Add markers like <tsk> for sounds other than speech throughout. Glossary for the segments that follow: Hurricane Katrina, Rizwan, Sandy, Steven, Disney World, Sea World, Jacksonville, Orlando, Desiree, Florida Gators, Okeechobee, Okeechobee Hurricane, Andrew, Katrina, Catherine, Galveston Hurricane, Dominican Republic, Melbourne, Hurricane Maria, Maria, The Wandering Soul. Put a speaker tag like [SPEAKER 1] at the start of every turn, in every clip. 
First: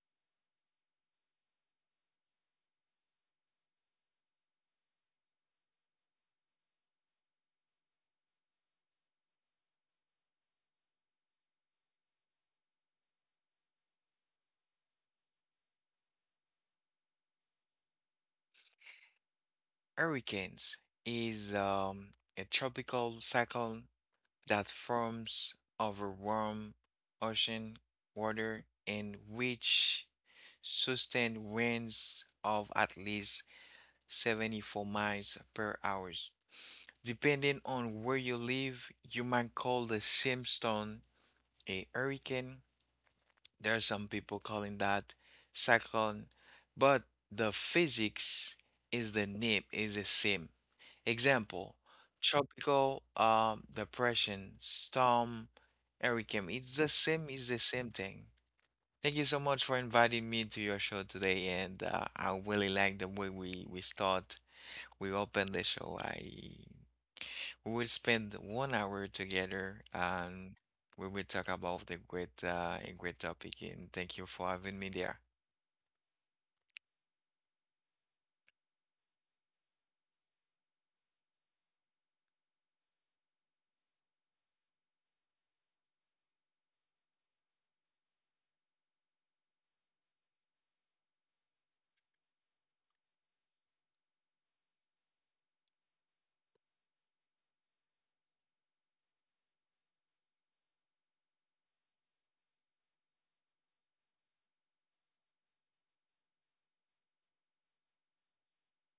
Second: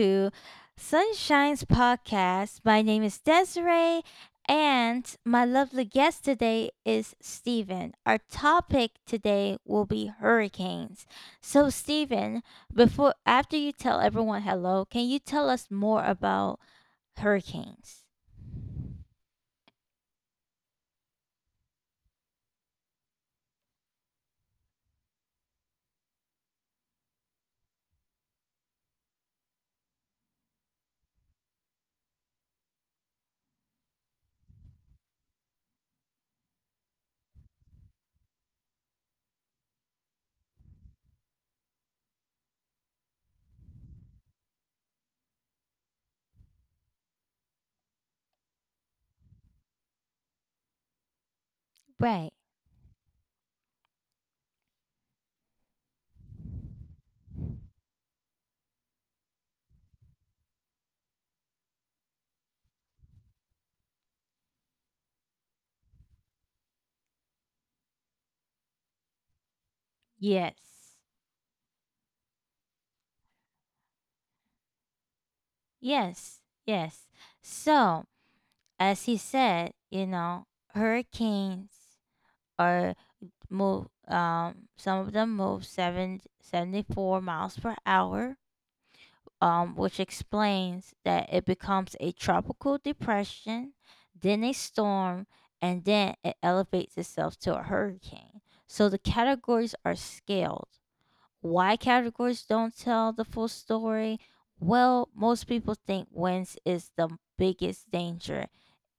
[SPEAKER 1] to Sunshine's podcast. My name is Desiree, and my lovely guest today is Steven. Our topic today will be hurricanes. So, Steven, before after you tell everyone hello, can you tell us more about hurricanes?
[SPEAKER 2] Hurricanes is a tropical cyclone that forms over warm ocean water and which sustained winds of at least 74 miles per hour. Depending on where you live, you might call the Simpson a hurricane. There are some people calling that cyclone, but the physics is the name is the same. Example,
[SPEAKER 1] Right.
[SPEAKER 2] tropical depression, storm, hurricane. It's the same thing. Thank you so much for inviting me to your show today, and I really like the way we start, we open the show. I we will spend 1 hour together, and
[SPEAKER 1] Yes.
[SPEAKER 2] we will talk about the great a great topic. And thank you for having me there.
[SPEAKER 1] Yes. Yes. So, as he said, you know, hurricanes are move some of them move 7 74 miles per hour, which explains that it becomes a tropical depression, then a storm, and then it elevates itself to a hurricane. So the categories are scaled. Why categories don't tell the full story? Well, most people think winds is the biggest danger.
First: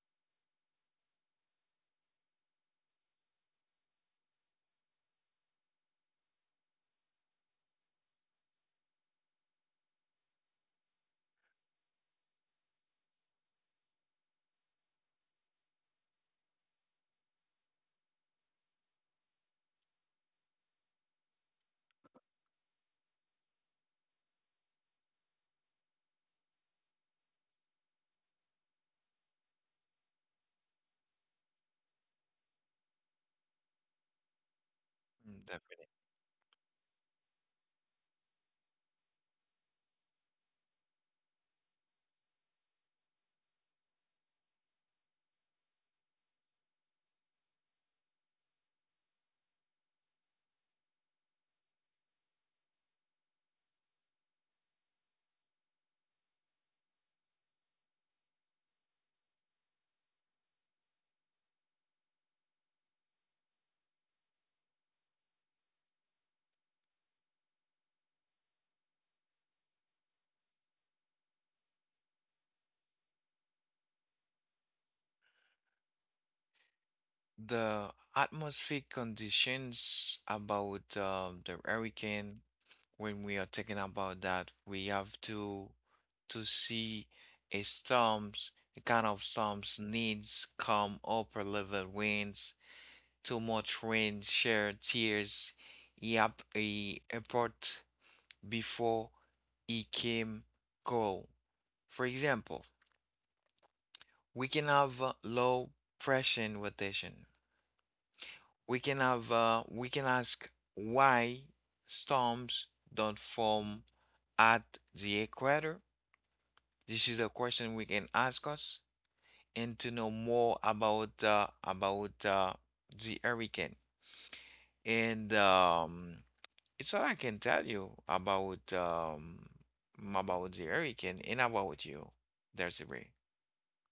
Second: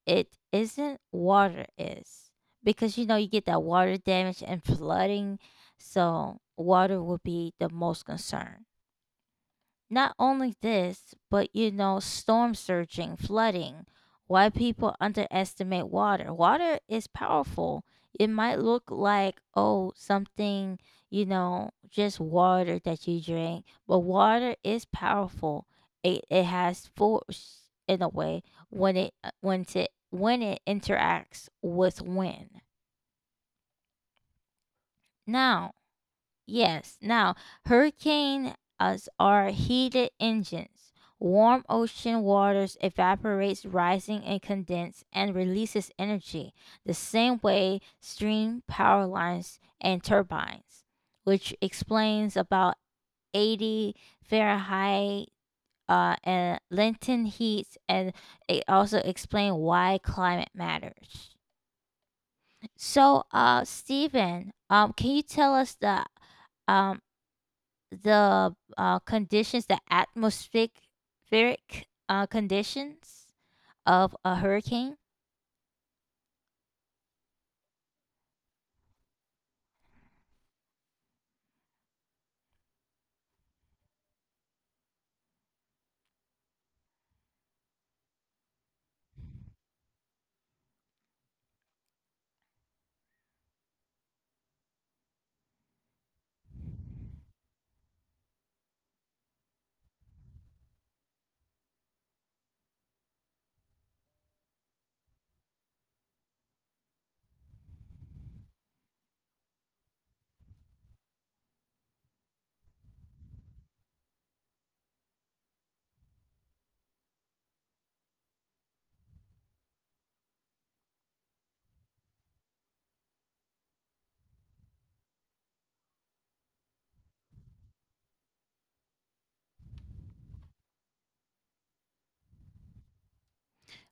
[SPEAKER 1] It isn't. Water is. Because, you know, you get that water damage and flooding. So water would be the most concern. Not only this, but, you know, storm surging, flooding, why people underestimate water. Water is powerful. It might look like, oh, something, you know, just water that you drink, but water is powerful. It has force in a way, when it when it interacts with wind.
[SPEAKER 2] Mm,
[SPEAKER 1] Now,
[SPEAKER 2] definitely.
[SPEAKER 1] yes. Now, hurricanes are heated engines. Warm ocean waters evaporates, rising and condense, and releases energy. The same way stream power lines and turbines, which explains about 80 Fahrenheit, and Lenten heats, and it also explains why climate matters. So, Stephen, can you tell us the, um conditions, the atmospheric conditions of a hurricane?
[SPEAKER 2] The atmospheric conditions about the hurricane when we are talking about that, we have to see a storms, a kind of storms needs calm upper level winds, too much rain, share tears. Yep, a airport before it came go. For example, we can have low pressure rotation. We can have we can ask why storms don't form at the equator. This is a question we can ask us and to know more about the hurricane. And it's all I can tell you about the hurricane and about you, Desiree.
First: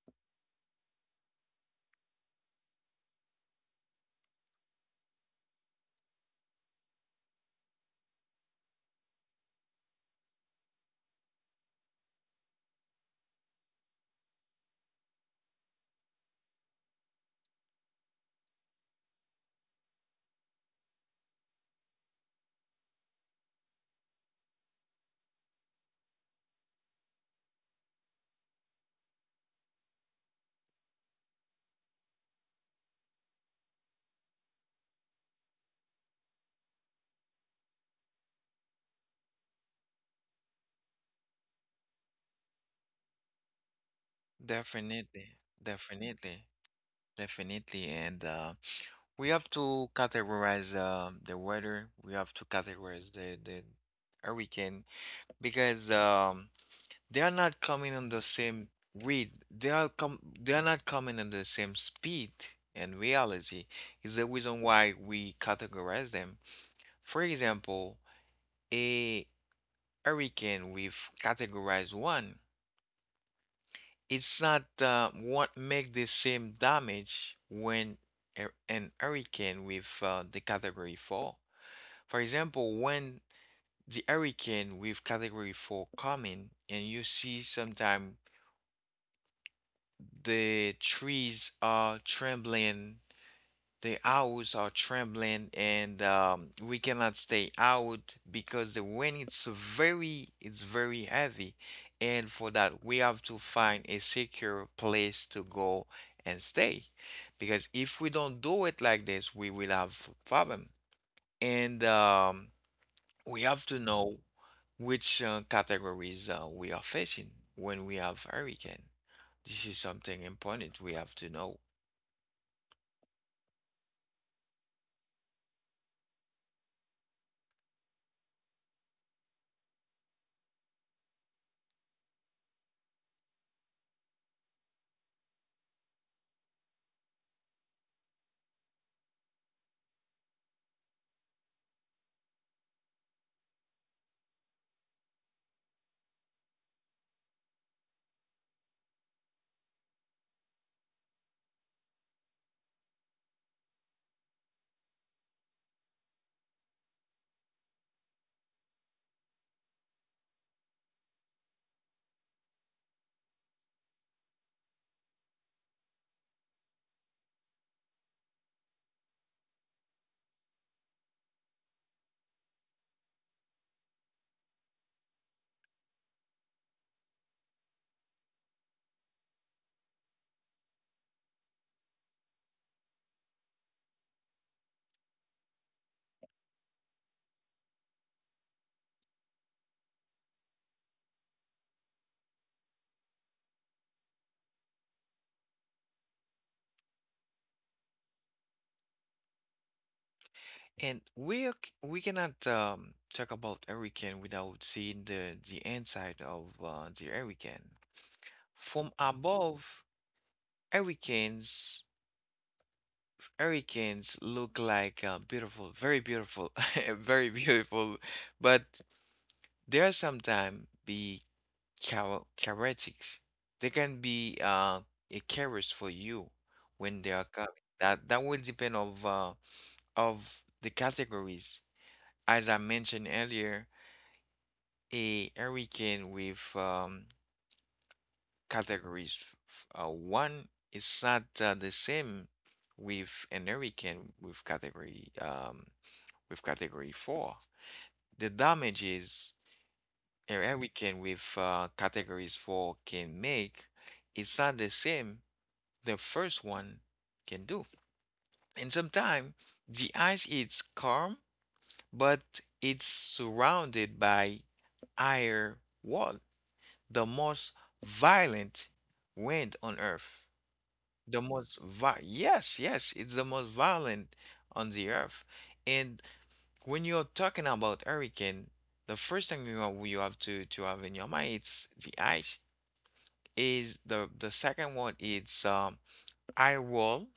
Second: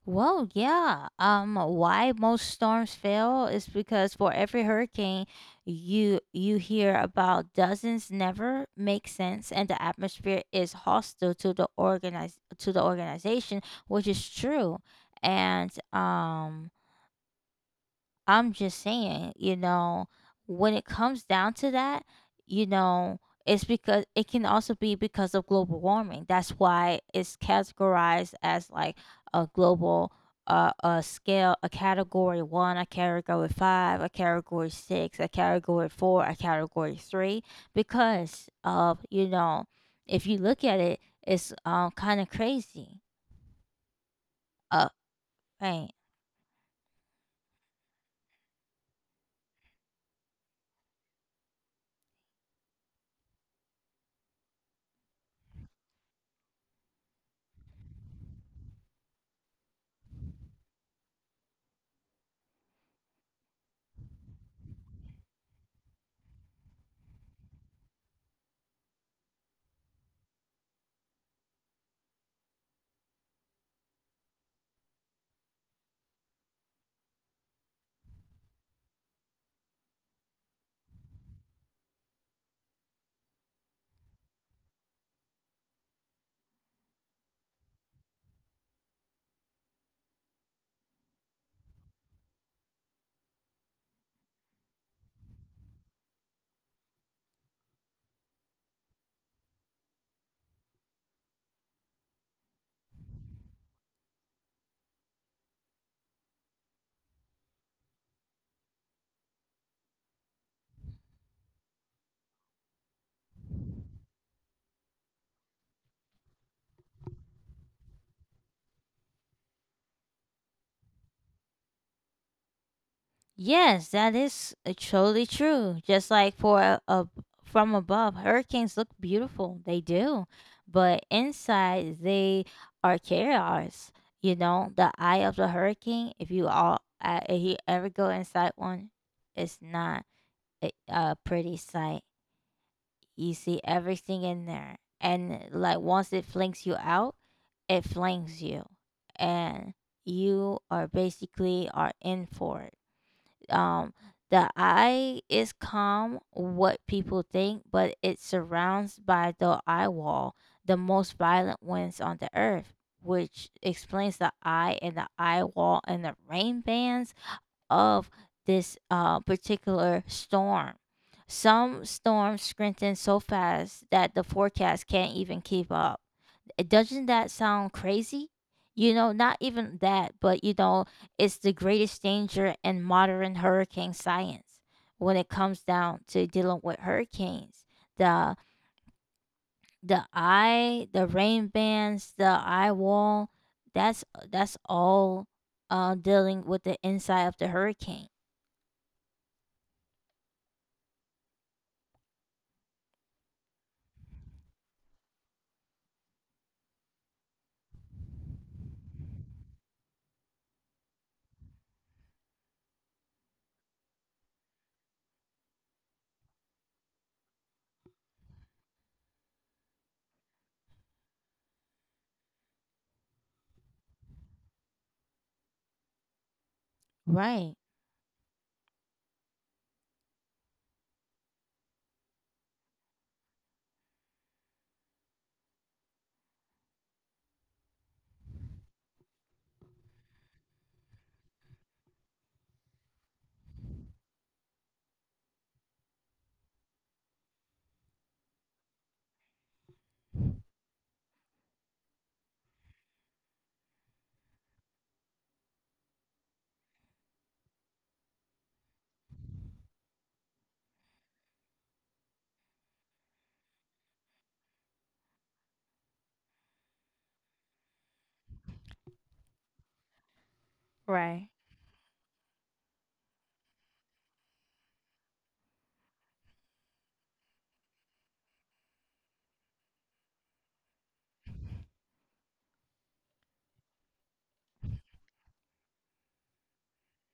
[SPEAKER 1] Well, yeah. Why most storms fail is because for every hurricane, you hear about dozens never make sense, and the atmosphere is hostile to the organize to the organization, which is true. And I'm just saying, you know, when it comes down to that, you know, it's because it can also be because of global warming. That's why it's categorized as like a global, a scale, a category one, a category five, a category six, a category four, a category three, because of, you know, if you look at it, it's kind of crazy. Uh,
[SPEAKER 2] Definitely,
[SPEAKER 1] right.
[SPEAKER 2] definitely, definitely. And we have to categorize the weather. We have to categorize the hurricane because they are not coming on the same read. They are com they are not coming on the same speed and reality is the reason why we categorize them. For example, a hurricane with categorize one, it's not what make the same damage when an hurricane with the category four. For example, when the hurricane with category four coming and you see sometime the trees are trembling, the owls are trembling, and we cannot stay out because the wind it's very heavy. And for that, we have to find a secure place to go and stay. Because if we don't do it like this, we will have problem. And we have to know which categories we are facing when we have hurricane. This is something important we have to know.
[SPEAKER 1] Yes, that is totally true. Just like for from above, hurricanes look beautiful. They do. But inside, they are chaos. You know, the eye of the hurricane, if you all, if you ever go inside one, it's not a pretty sight. You see everything in there. And like once it flings you out, it flings you. And you are basically are in for it. um the eye is calm, what people think, but it's surrounds by the eye wall, the most violent winds on the earth, which explains the eye and the eye wall and the rain bands of this particular storm. Some storms strengthen so fast that the forecast can't even keep up. It doesn't, that sound crazy? You know, not even that, but you know, it's the greatest danger in modern hurricane science when it comes down to dealing with hurricanes. The the eye, the rain bands, the eye wall, that's that's all dealing with the inside of the hurricane.
[SPEAKER 2] And we cannot talk about hurricane without seeing the inside of the hurricane. From above, hurricanes hurricanes look like beautiful, very beautiful, <laughs> very beautiful, but there are sometimes be characteristics. They can be a carriers for you when they are coming.
[SPEAKER 1] Right.
[SPEAKER 2] That will depend of the categories. As I mentioned earlier a hurricane with categories. One is not the same with an hurricane with category with category four. The damages a hurricane with categories four can make is not the same the first one can do. And sometimes the ice is calm, but it's surrounded by higher walls. The most violent wind on earth.
[SPEAKER 1] Right.
[SPEAKER 2] Yes, yes, it's the most violent on the earth. And when you're talking about hurricane, the first thing you have to have in your mind it's the ice. Is the second one it's eye wall,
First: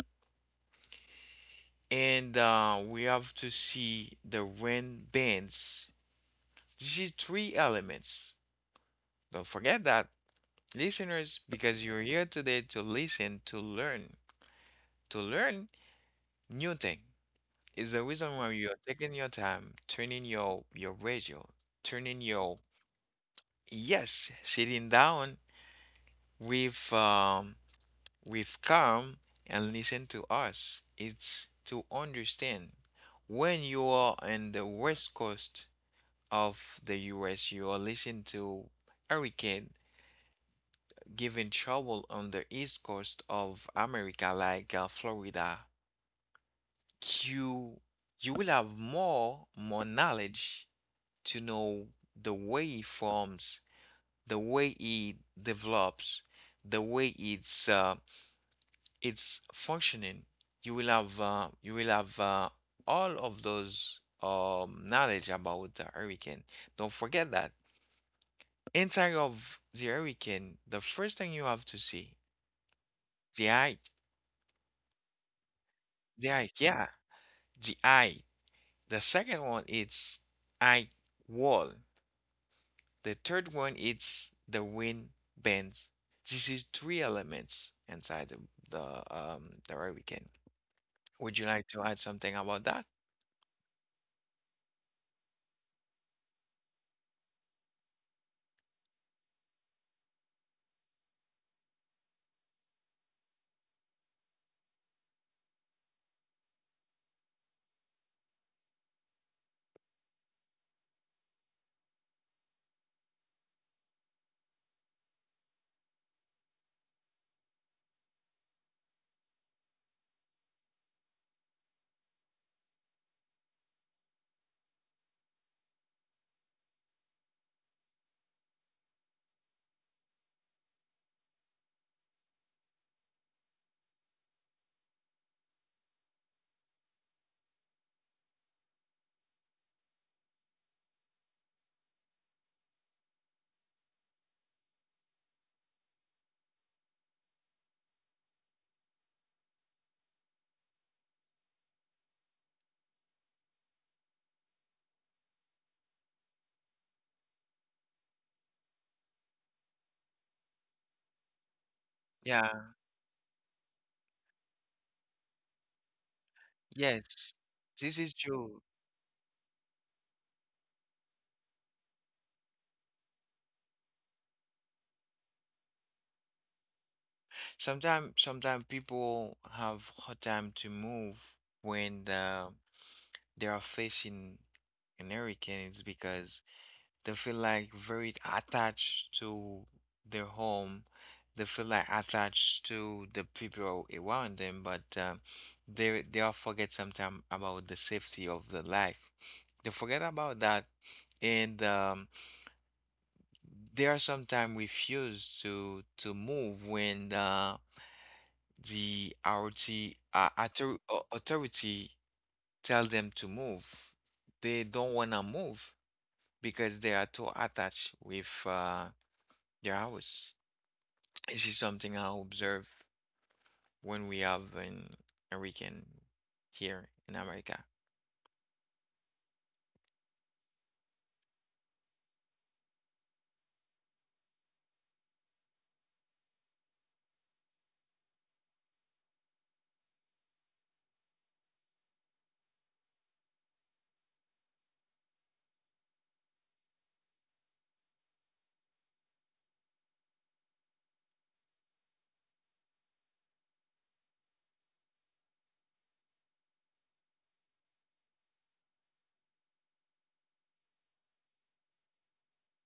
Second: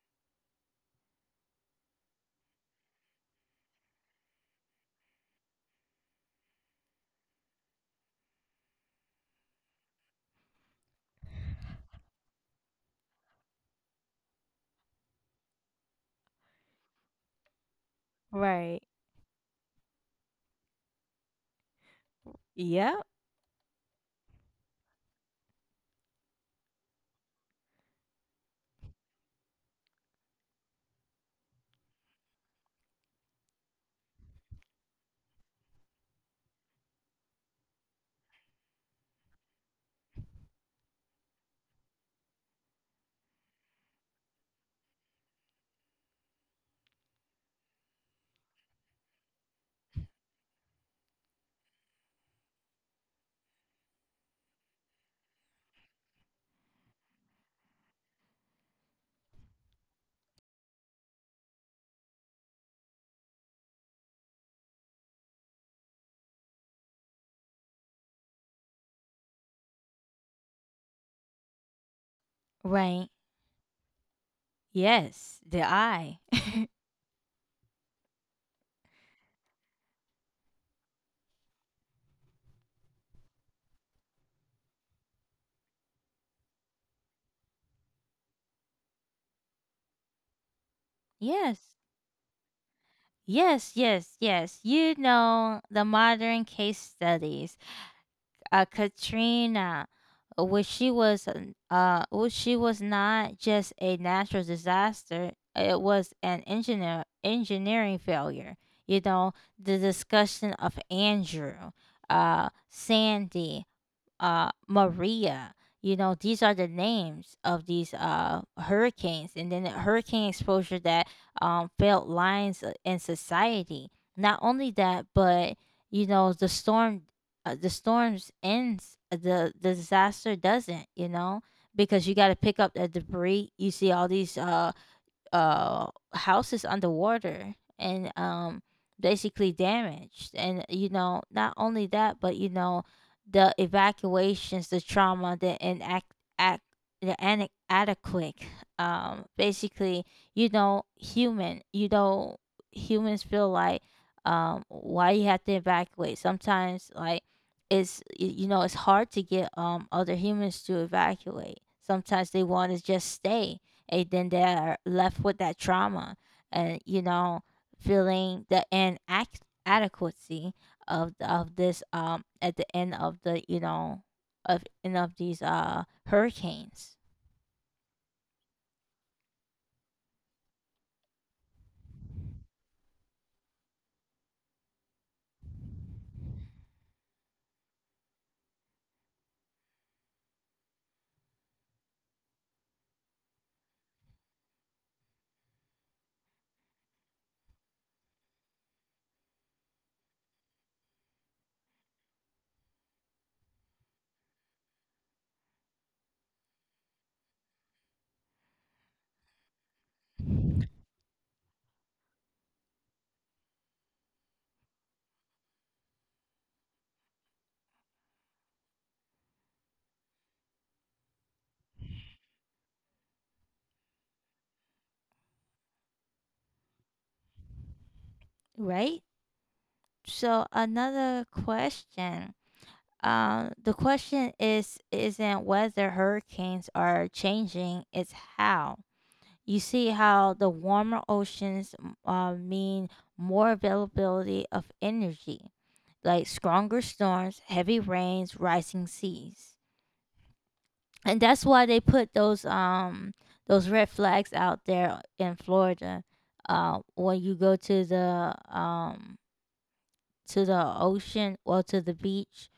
[SPEAKER 2] and we have to see the wind bands. This is three elements. Don't forget that, listeners, because you're here today to listen to learn. To learn new thing. Is the reason why you're
[SPEAKER 1] Right.
[SPEAKER 2] taking your time, turning your radio, turning your
[SPEAKER 1] Yep.
[SPEAKER 2] yes, sitting down with with calm and listen to us. It's to understand when you are in the west coast of the US, you are listening to hurricane giving trouble on the east coast of America, like Florida. you you will have more knowledge to know the way it forms, the way it develops, the way it's functioning. You will have all of those knowledge about the hurricane. Don't forget that inside of the hurricane, the first thing you have to see
[SPEAKER 1] Right.
[SPEAKER 2] the eye,
[SPEAKER 1] Yes. The eye.
[SPEAKER 2] the eye,
[SPEAKER 1] <laughs>
[SPEAKER 2] yeah, the eye. The second one is eye wall. The third one is the wind bands. This is three elements inside the hurricane. Would you like
[SPEAKER 1] Yes.
[SPEAKER 2] to add something about that?
[SPEAKER 1] Yes, yes, yes. You know the modern case studies. Katrina, which she was not just a natural disaster. It was an engineering failure. You know the discussion of Andrew, Sandy, Maria. You know, these are the names of these hurricanes, and then the hurricane exposure that, felt lines in society. Not only that, but you know, the storm, the storms ends, the disaster doesn't. You know, because you got to pick up the debris. You see all these uh houses underwater, and basically damaged. And you know, not only that, but you know, the evacuations, the trauma, the inact act the inadequate, basically, you know, humans feel like, why you have to evacuate sometimes. Like, it's you know, it's hard to get other humans to evacuate. Sometimes
[SPEAKER 2] Yeah,
[SPEAKER 1] they want to just stay, and then they're left with that trauma, and you
[SPEAKER 2] yes.
[SPEAKER 1] know,
[SPEAKER 2] This is
[SPEAKER 1] feeling
[SPEAKER 2] true.
[SPEAKER 1] the inadequacy of this, at the end of the, you know, of end of these hurricanes.
[SPEAKER 2] Sometimes people have hard time to move when they are facing an hurricane. It's because they feel like very attached to their home. They feel like attached to the people around them, but they all forget sometimes about the safety of the life. They forget about that, and they are sometimes refuse to move when the authority author- au- authority tell them to move. They don't wanna move because they are too attached with their hours. This is something I observe when we have an American here in America.
[SPEAKER 1] Right, so another question. The question is, isn't whether hurricanes are changing, it's how. You see how the warmer oceans mean more availability of energy, like stronger storms, heavy rains, rising seas. And that's why they put those, those red flags out there in Florida. When you go to the, to the ocean or to the beach,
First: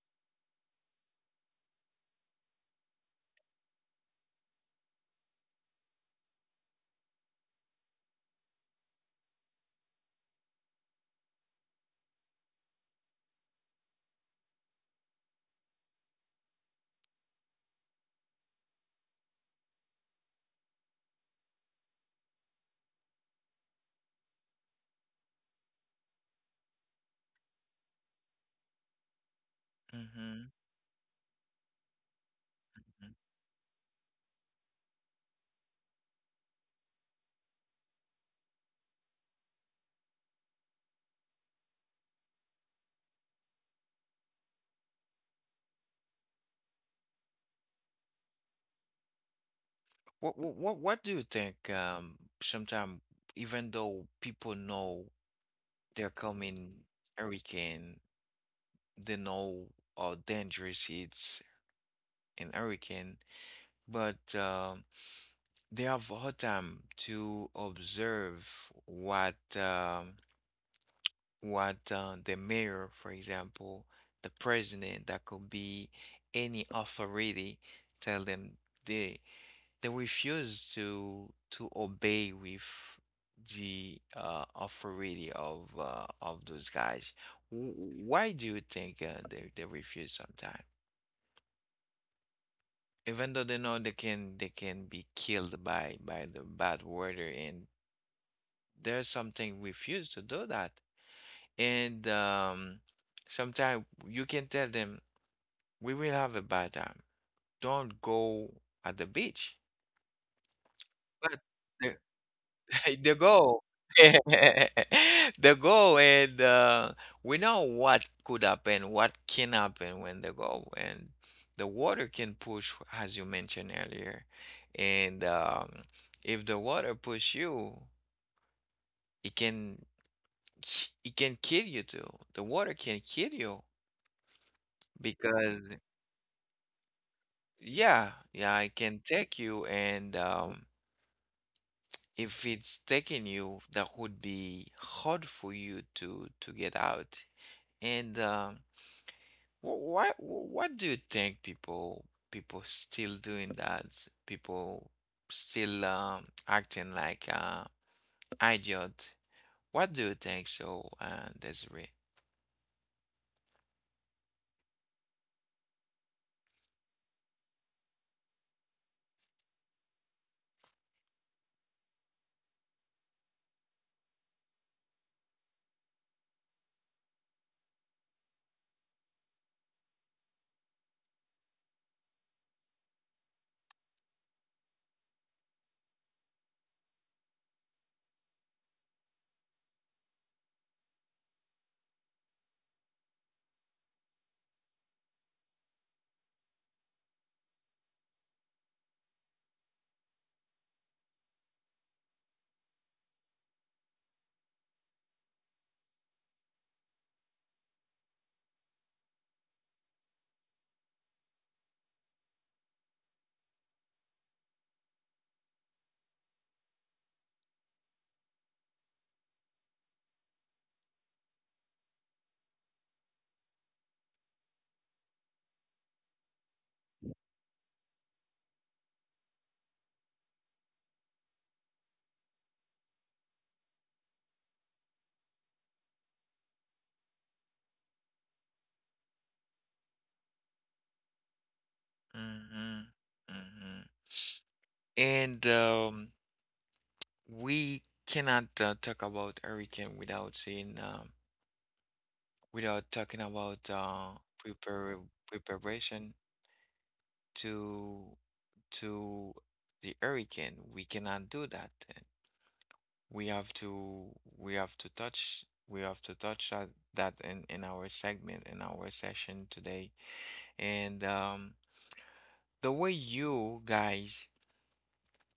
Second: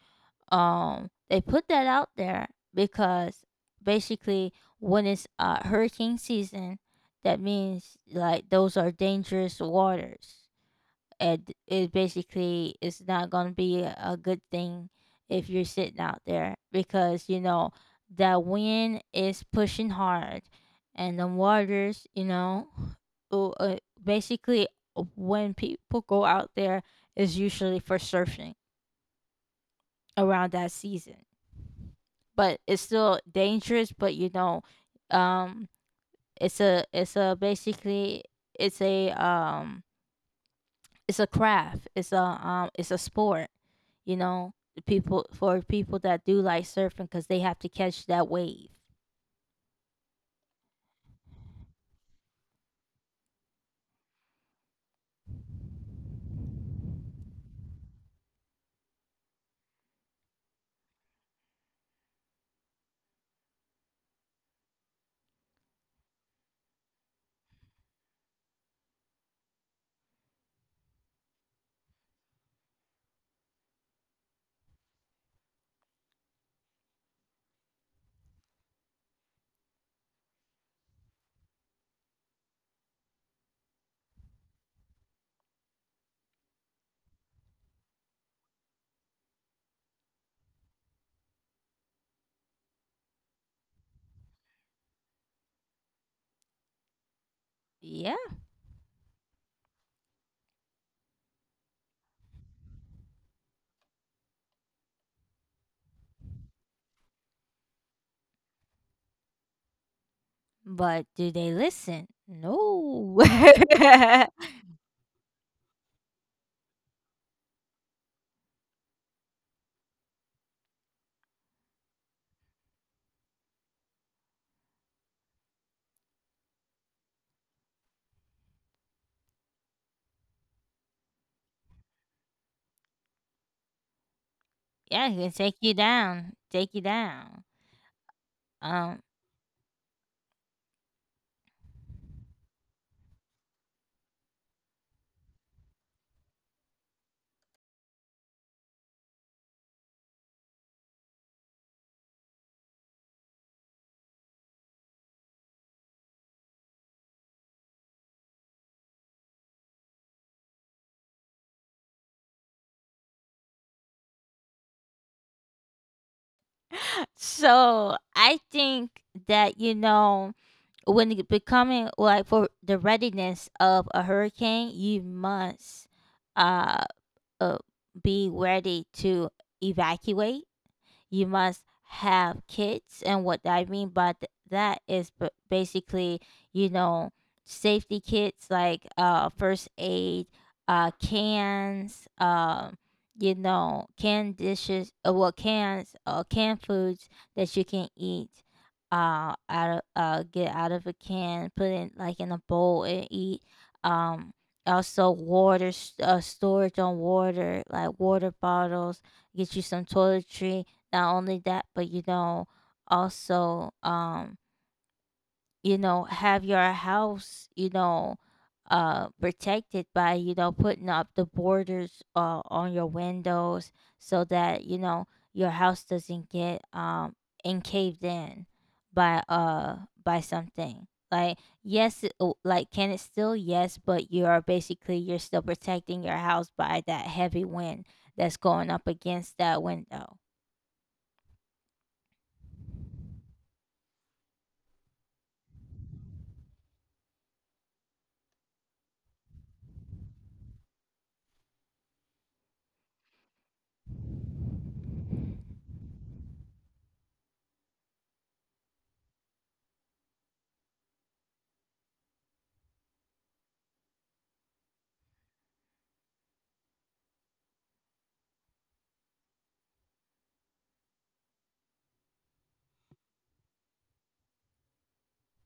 [SPEAKER 1] they put that out there because basically when it's hurricane season, that means like those are dangerous waters. it it basically is not going to be a good thing if you're sitting out there, because you know that wind is pushing hard, and the waters, you know, basically, when people go out there is usually for surfing
[SPEAKER 2] Hmm.
[SPEAKER 1] around that season. But it's still dangerous, but you know, um it's a basically, it's a um it's a craft. It's a sport, you know. The People for people that do like surfing, because they have to catch that wave.
[SPEAKER 2] What, what do you think? Sometimes even though people know they're coming hurricane, they know how dangerous it's an hurricane, but they have a hard time to observe what the mayor, for example, the president, that could be any authority, tell them they they refuse to obey with the authority of those guys. Why do you think they refuse sometimes? Even though they know they can be killed by the bad weather, and
[SPEAKER 1] Yeah,
[SPEAKER 2] there's something refuse to do that, and sometimes you can tell them we will have a bad time. Don't go at the beach.
[SPEAKER 1] but do
[SPEAKER 2] But
[SPEAKER 1] they
[SPEAKER 2] the,
[SPEAKER 1] listen?
[SPEAKER 2] <laughs>
[SPEAKER 1] No.
[SPEAKER 2] the
[SPEAKER 1] <laughs>
[SPEAKER 2] goal, <laughs>
[SPEAKER 1] Yeah, it
[SPEAKER 2] the goal, and we know what can happen when they go, and the water can push, as you mentioned earlier, and if the water push you, it can it can kill you too. The water can kill you
[SPEAKER 1] can take
[SPEAKER 2] because
[SPEAKER 1] you down. Take you down.
[SPEAKER 2] yeah, yeah, it can
[SPEAKER 1] Um
[SPEAKER 2] take you and if it's taking you, that would be hard for you to get out. And what do you think people still doing that? People still acting like idiot. What do you think so, Desiree?
[SPEAKER 1] so I think that, you know, when it becoming like for the readiness of a hurricane, you must, uh, uh be ready to evacuate. You must have kids, and what I mean by that is basically, you know, safety kits like first aid, cans, you know, canned dishes, well, cans, canned foods that you can eat out of, get out of a can, put it like in a bowl and eat. um also water, storage on water like water bottles. Get you some toiletry. Not only that, but you know, also, you know, have your house, you know, protected by, you know, putting up the borders on your windows, so that, you know, your house doesn't get encaved in by uh by something. Like, yes, it- oh, like can it still? Yes, but you are basically, you're still protecting your house by that heavy wind that's going up against that window.
[SPEAKER 2] Mm-hmm. Mm-hmm. And we cannot talk about hurricane without saying without talking about prepar preparation. To to the hurricane. We cannot do that. Then. We have to we have to touch that, that in our segment in our session today. And the way you guys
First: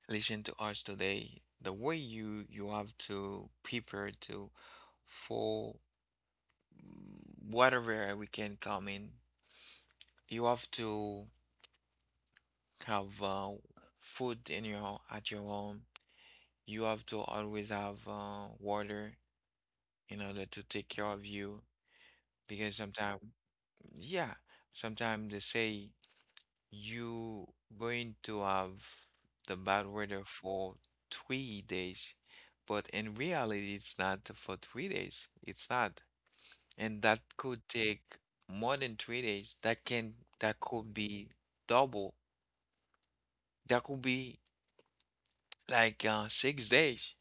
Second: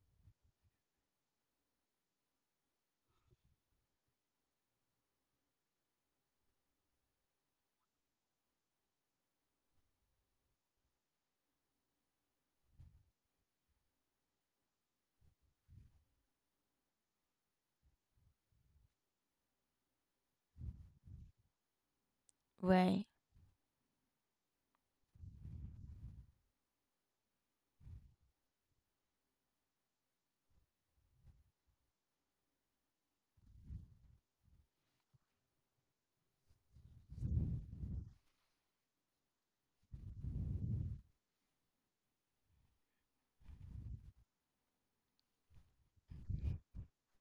[SPEAKER 2] listen to us today, the way you have to prepare to for whatever we can come in you have to have food in your at your home. You have to always have water in order to take care of you because
[SPEAKER 1] Right.
[SPEAKER 2] sometimes, yeah, sometimes they say you going to have the bad weather for 3 days, but in reality, it's not for 3 days. It's not, and that could take more than 3 days. That could be double. That could be like 6 days,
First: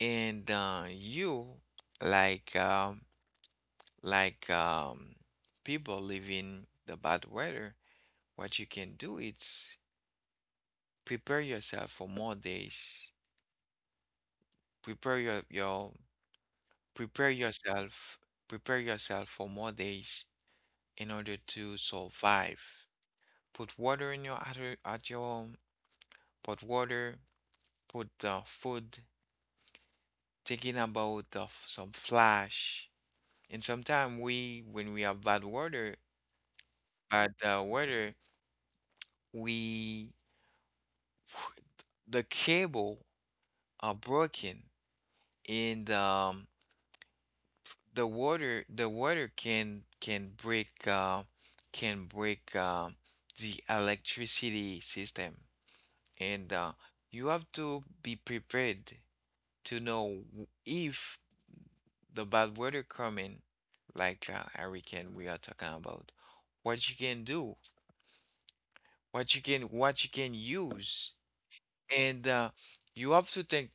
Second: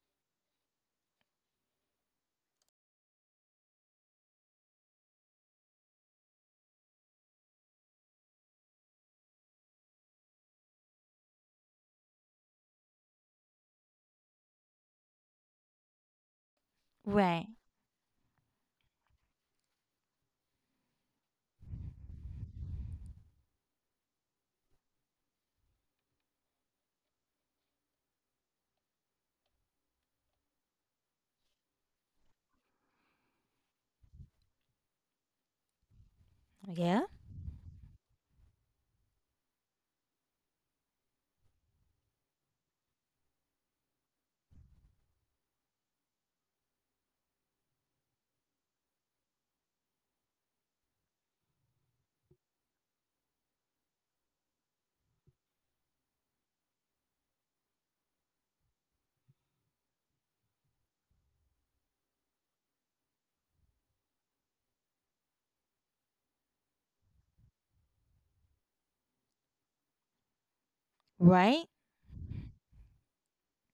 [SPEAKER 2] and you like um like um, people living the bad weather, what you can do is prepare yourself for more days. Prepare your prepare
[SPEAKER 1] Right.
[SPEAKER 2] yourself prepare yourself for more days in order to survive. Put water in your at, your- at your home. Put water. Put food. Thinking about some flash. And sometimes when we have bad weather,
[SPEAKER 1] Yeah.
[SPEAKER 2] bad uh, weather, we the cable are broken and the water can can break the electricity system and you have to be prepared to know if the bad weather coming like hurricane we are talking about what you can do what you can use
[SPEAKER 1] Right.
[SPEAKER 2] and you have to think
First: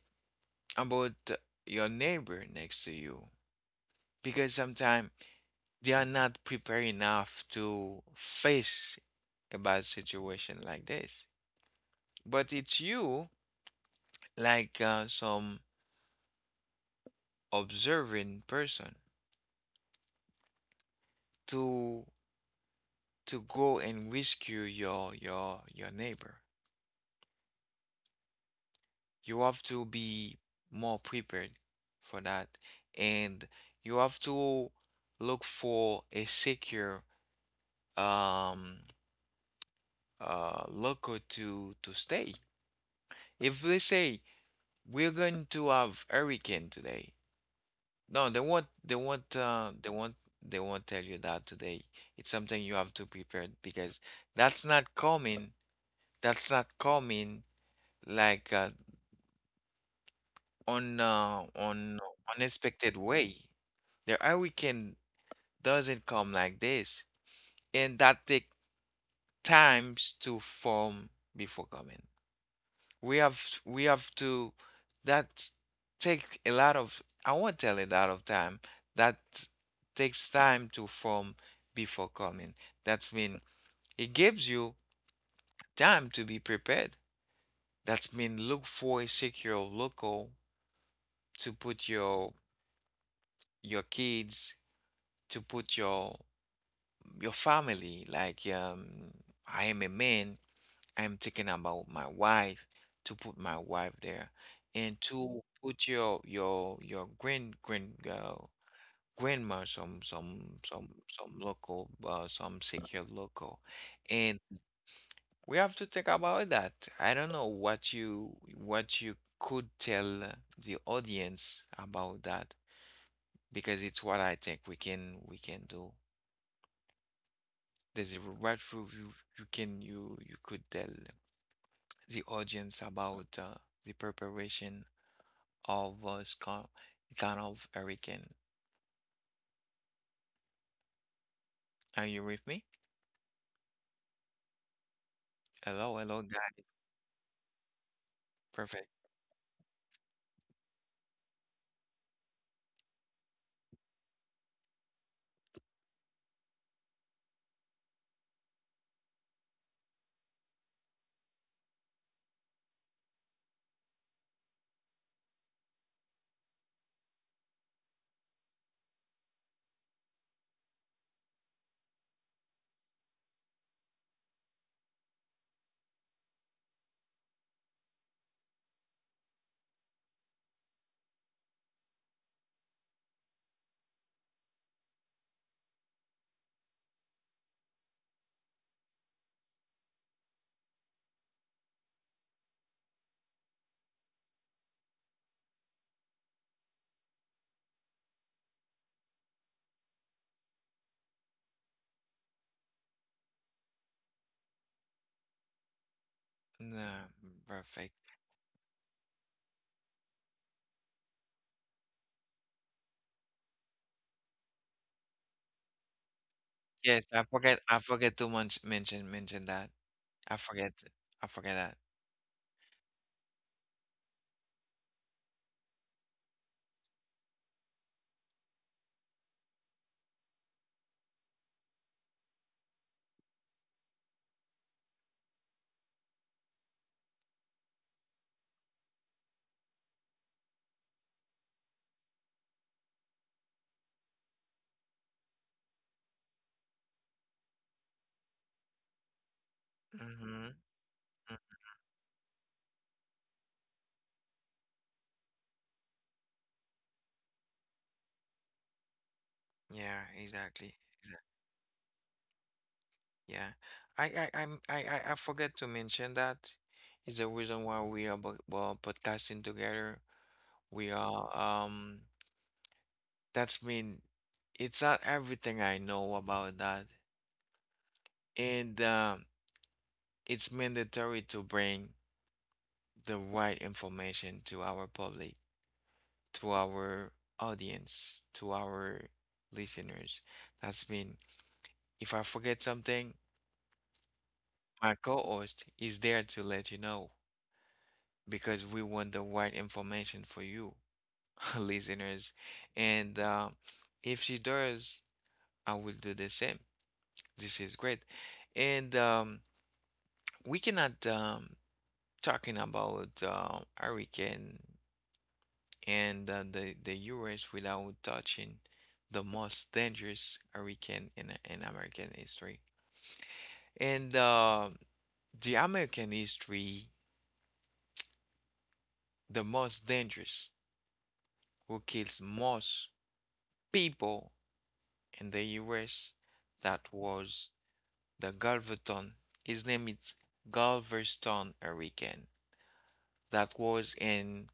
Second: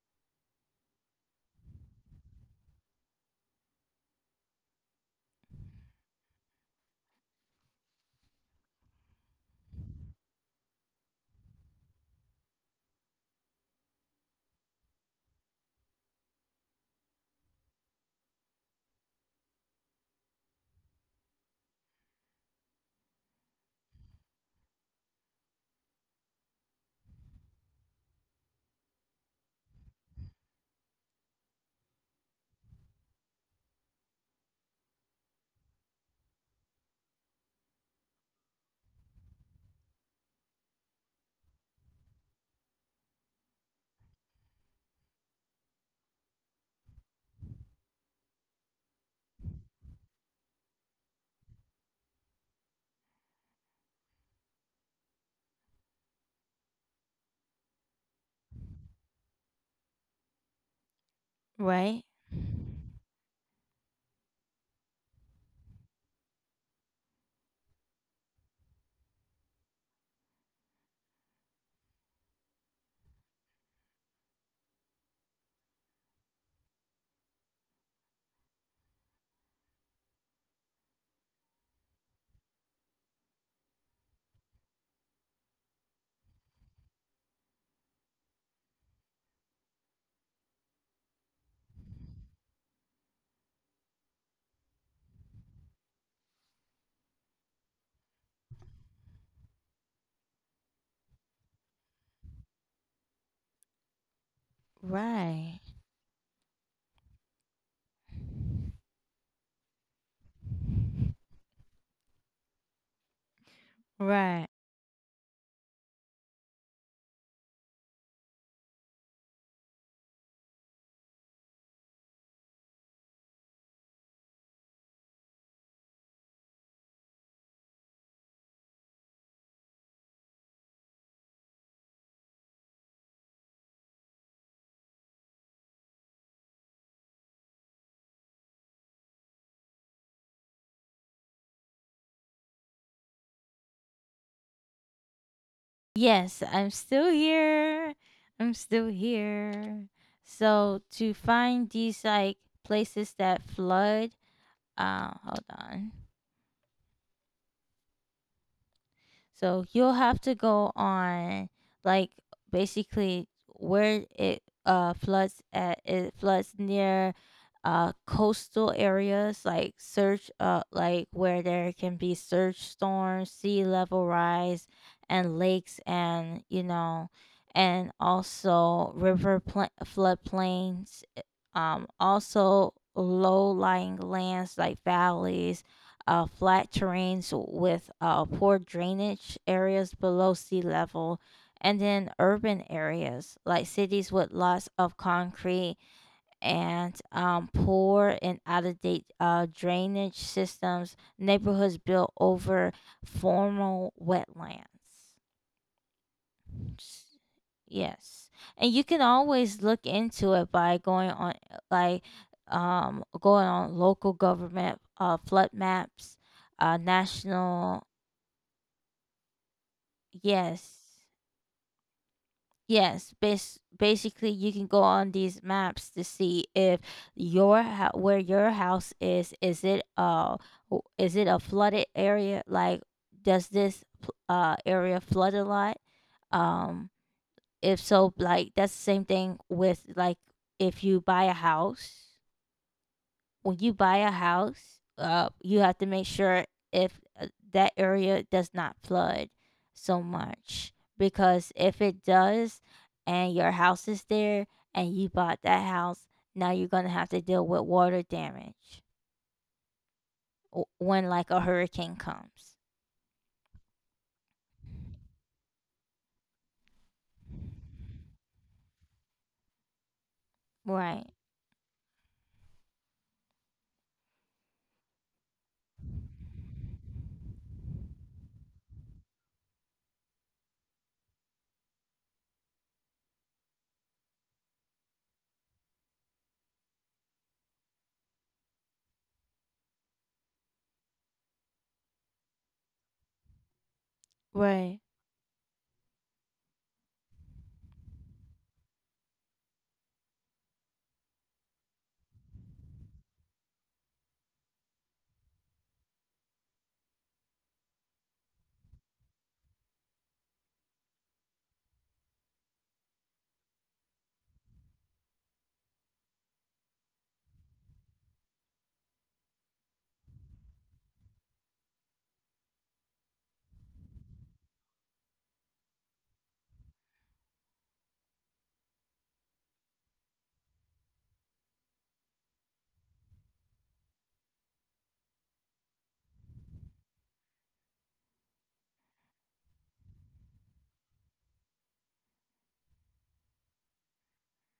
[SPEAKER 2] about your neighbor next to you because sometimes they are not prepared enough to face a bad situation like this. But it's you, like some observing person, to to go and rescue your your neighbor. You have to be more prepared for that, and you have to look for a secure um local to stay. If they say we're going to have hurricane today. No, they won't. They won't. They won't. They won't tell you that today. It's something you have to prepare because that's not coming. That's not coming like on
[SPEAKER 1] Right.
[SPEAKER 2] unexpected way. The hurricane doesn't come like this, and that take times to form before coming. We have to that take a lot of I won't tell it out of time. That takes time to form before coming. That's mean it gives you time to be prepared. That's mean, look for a secure local to put your kids, to put your family, I am a man. I'm thinking about my wife, to put my wife there, and to
[SPEAKER 1] Right.
[SPEAKER 2] put your grandma, some local, some secure local, and
[SPEAKER 1] Right.
[SPEAKER 2] we have to think about that. I don't know what you could tell the audience about that because it's what I think we can do. There's a what you can you you could tell the audience about the preparation of Scott Ganov Hurricane. Are you with me? Hello, hello,
[SPEAKER 1] Yes,
[SPEAKER 2] guy.
[SPEAKER 1] I'm still here. I'm
[SPEAKER 2] Perfect.
[SPEAKER 1] still here. So to find these like places that flood, hold on. So you'll have to go on like basically where it floods at. It floods near coastal areas, like search like where there can be surge storms, sea level rise, and lakes, and you know, and also river floodplains, also low lying lands like valleys, flat terrains with poor drainage, areas below sea level, and then urban areas like cities with lots of concrete, and poor and out of date drainage systems, neighborhoods built over formal wetlands.
[SPEAKER 2] Nah,
[SPEAKER 1] S-
[SPEAKER 2] perfect.
[SPEAKER 1] Yes. And you can always look into it by going on, like, going on local government flood maps,
[SPEAKER 2] Yes, I forget. I
[SPEAKER 1] national.
[SPEAKER 2] forget to mention that. I forget.
[SPEAKER 1] Yes.
[SPEAKER 2] I forget that.
[SPEAKER 1] Yes, basically you can go on these maps to see if where your house is it, is it a flooded area? Like, does this area flood a lot? Um If so, like that's the same thing with like, if you buy a house. When you buy a house, you have to make sure if that area does not flood so
[SPEAKER 2] Mm-hmm.
[SPEAKER 1] much,
[SPEAKER 2] mm,
[SPEAKER 1] because if it does, and your house is there, and you bought that house, now you're gonna have to deal with water damage
[SPEAKER 2] Yeah, exactly.
[SPEAKER 1] when like a hurricane comes.
[SPEAKER 2] Yeah, I I'm, I forget to mention that is the reason why we are podcasting together. We
[SPEAKER 1] Right.
[SPEAKER 2] are. That's mean it's not everything I know about that, and it's mandatory to bring the right information to our public, to our audience, to our listeners. That's mean if I forget something,
[SPEAKER 1] Right.
[SPEAKER 2] my co-host is there to let you know because we want the right information for you, <laughs> listeners. And if she does, I will do the same. This is great. And we cannot talking about hurricane and the U.S. without touching the most dangerous hurricane in American history. And the American history, the most dangerous, who kills most people in the U.S. That was the Galveston. His name is Galveston Hurricane. That was in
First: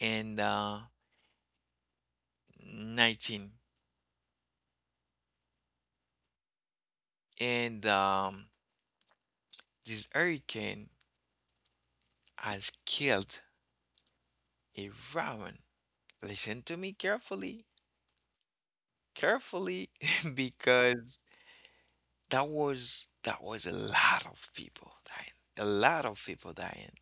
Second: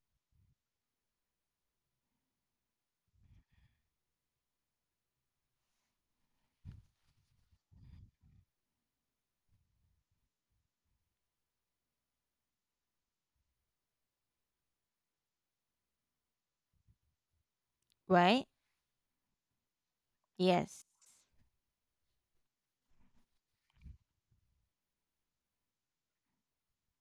[SPEAKER 2] in uh, 19, and this hurricane has killed around— listen to me carefully,
[SPEAKER 1] Right.
[SPEAKER 2] carefully, <laughs>
[SPEAKER 1] Yes.
[SPEAKER 2] because that was a lot of people dying. A lot of people dying.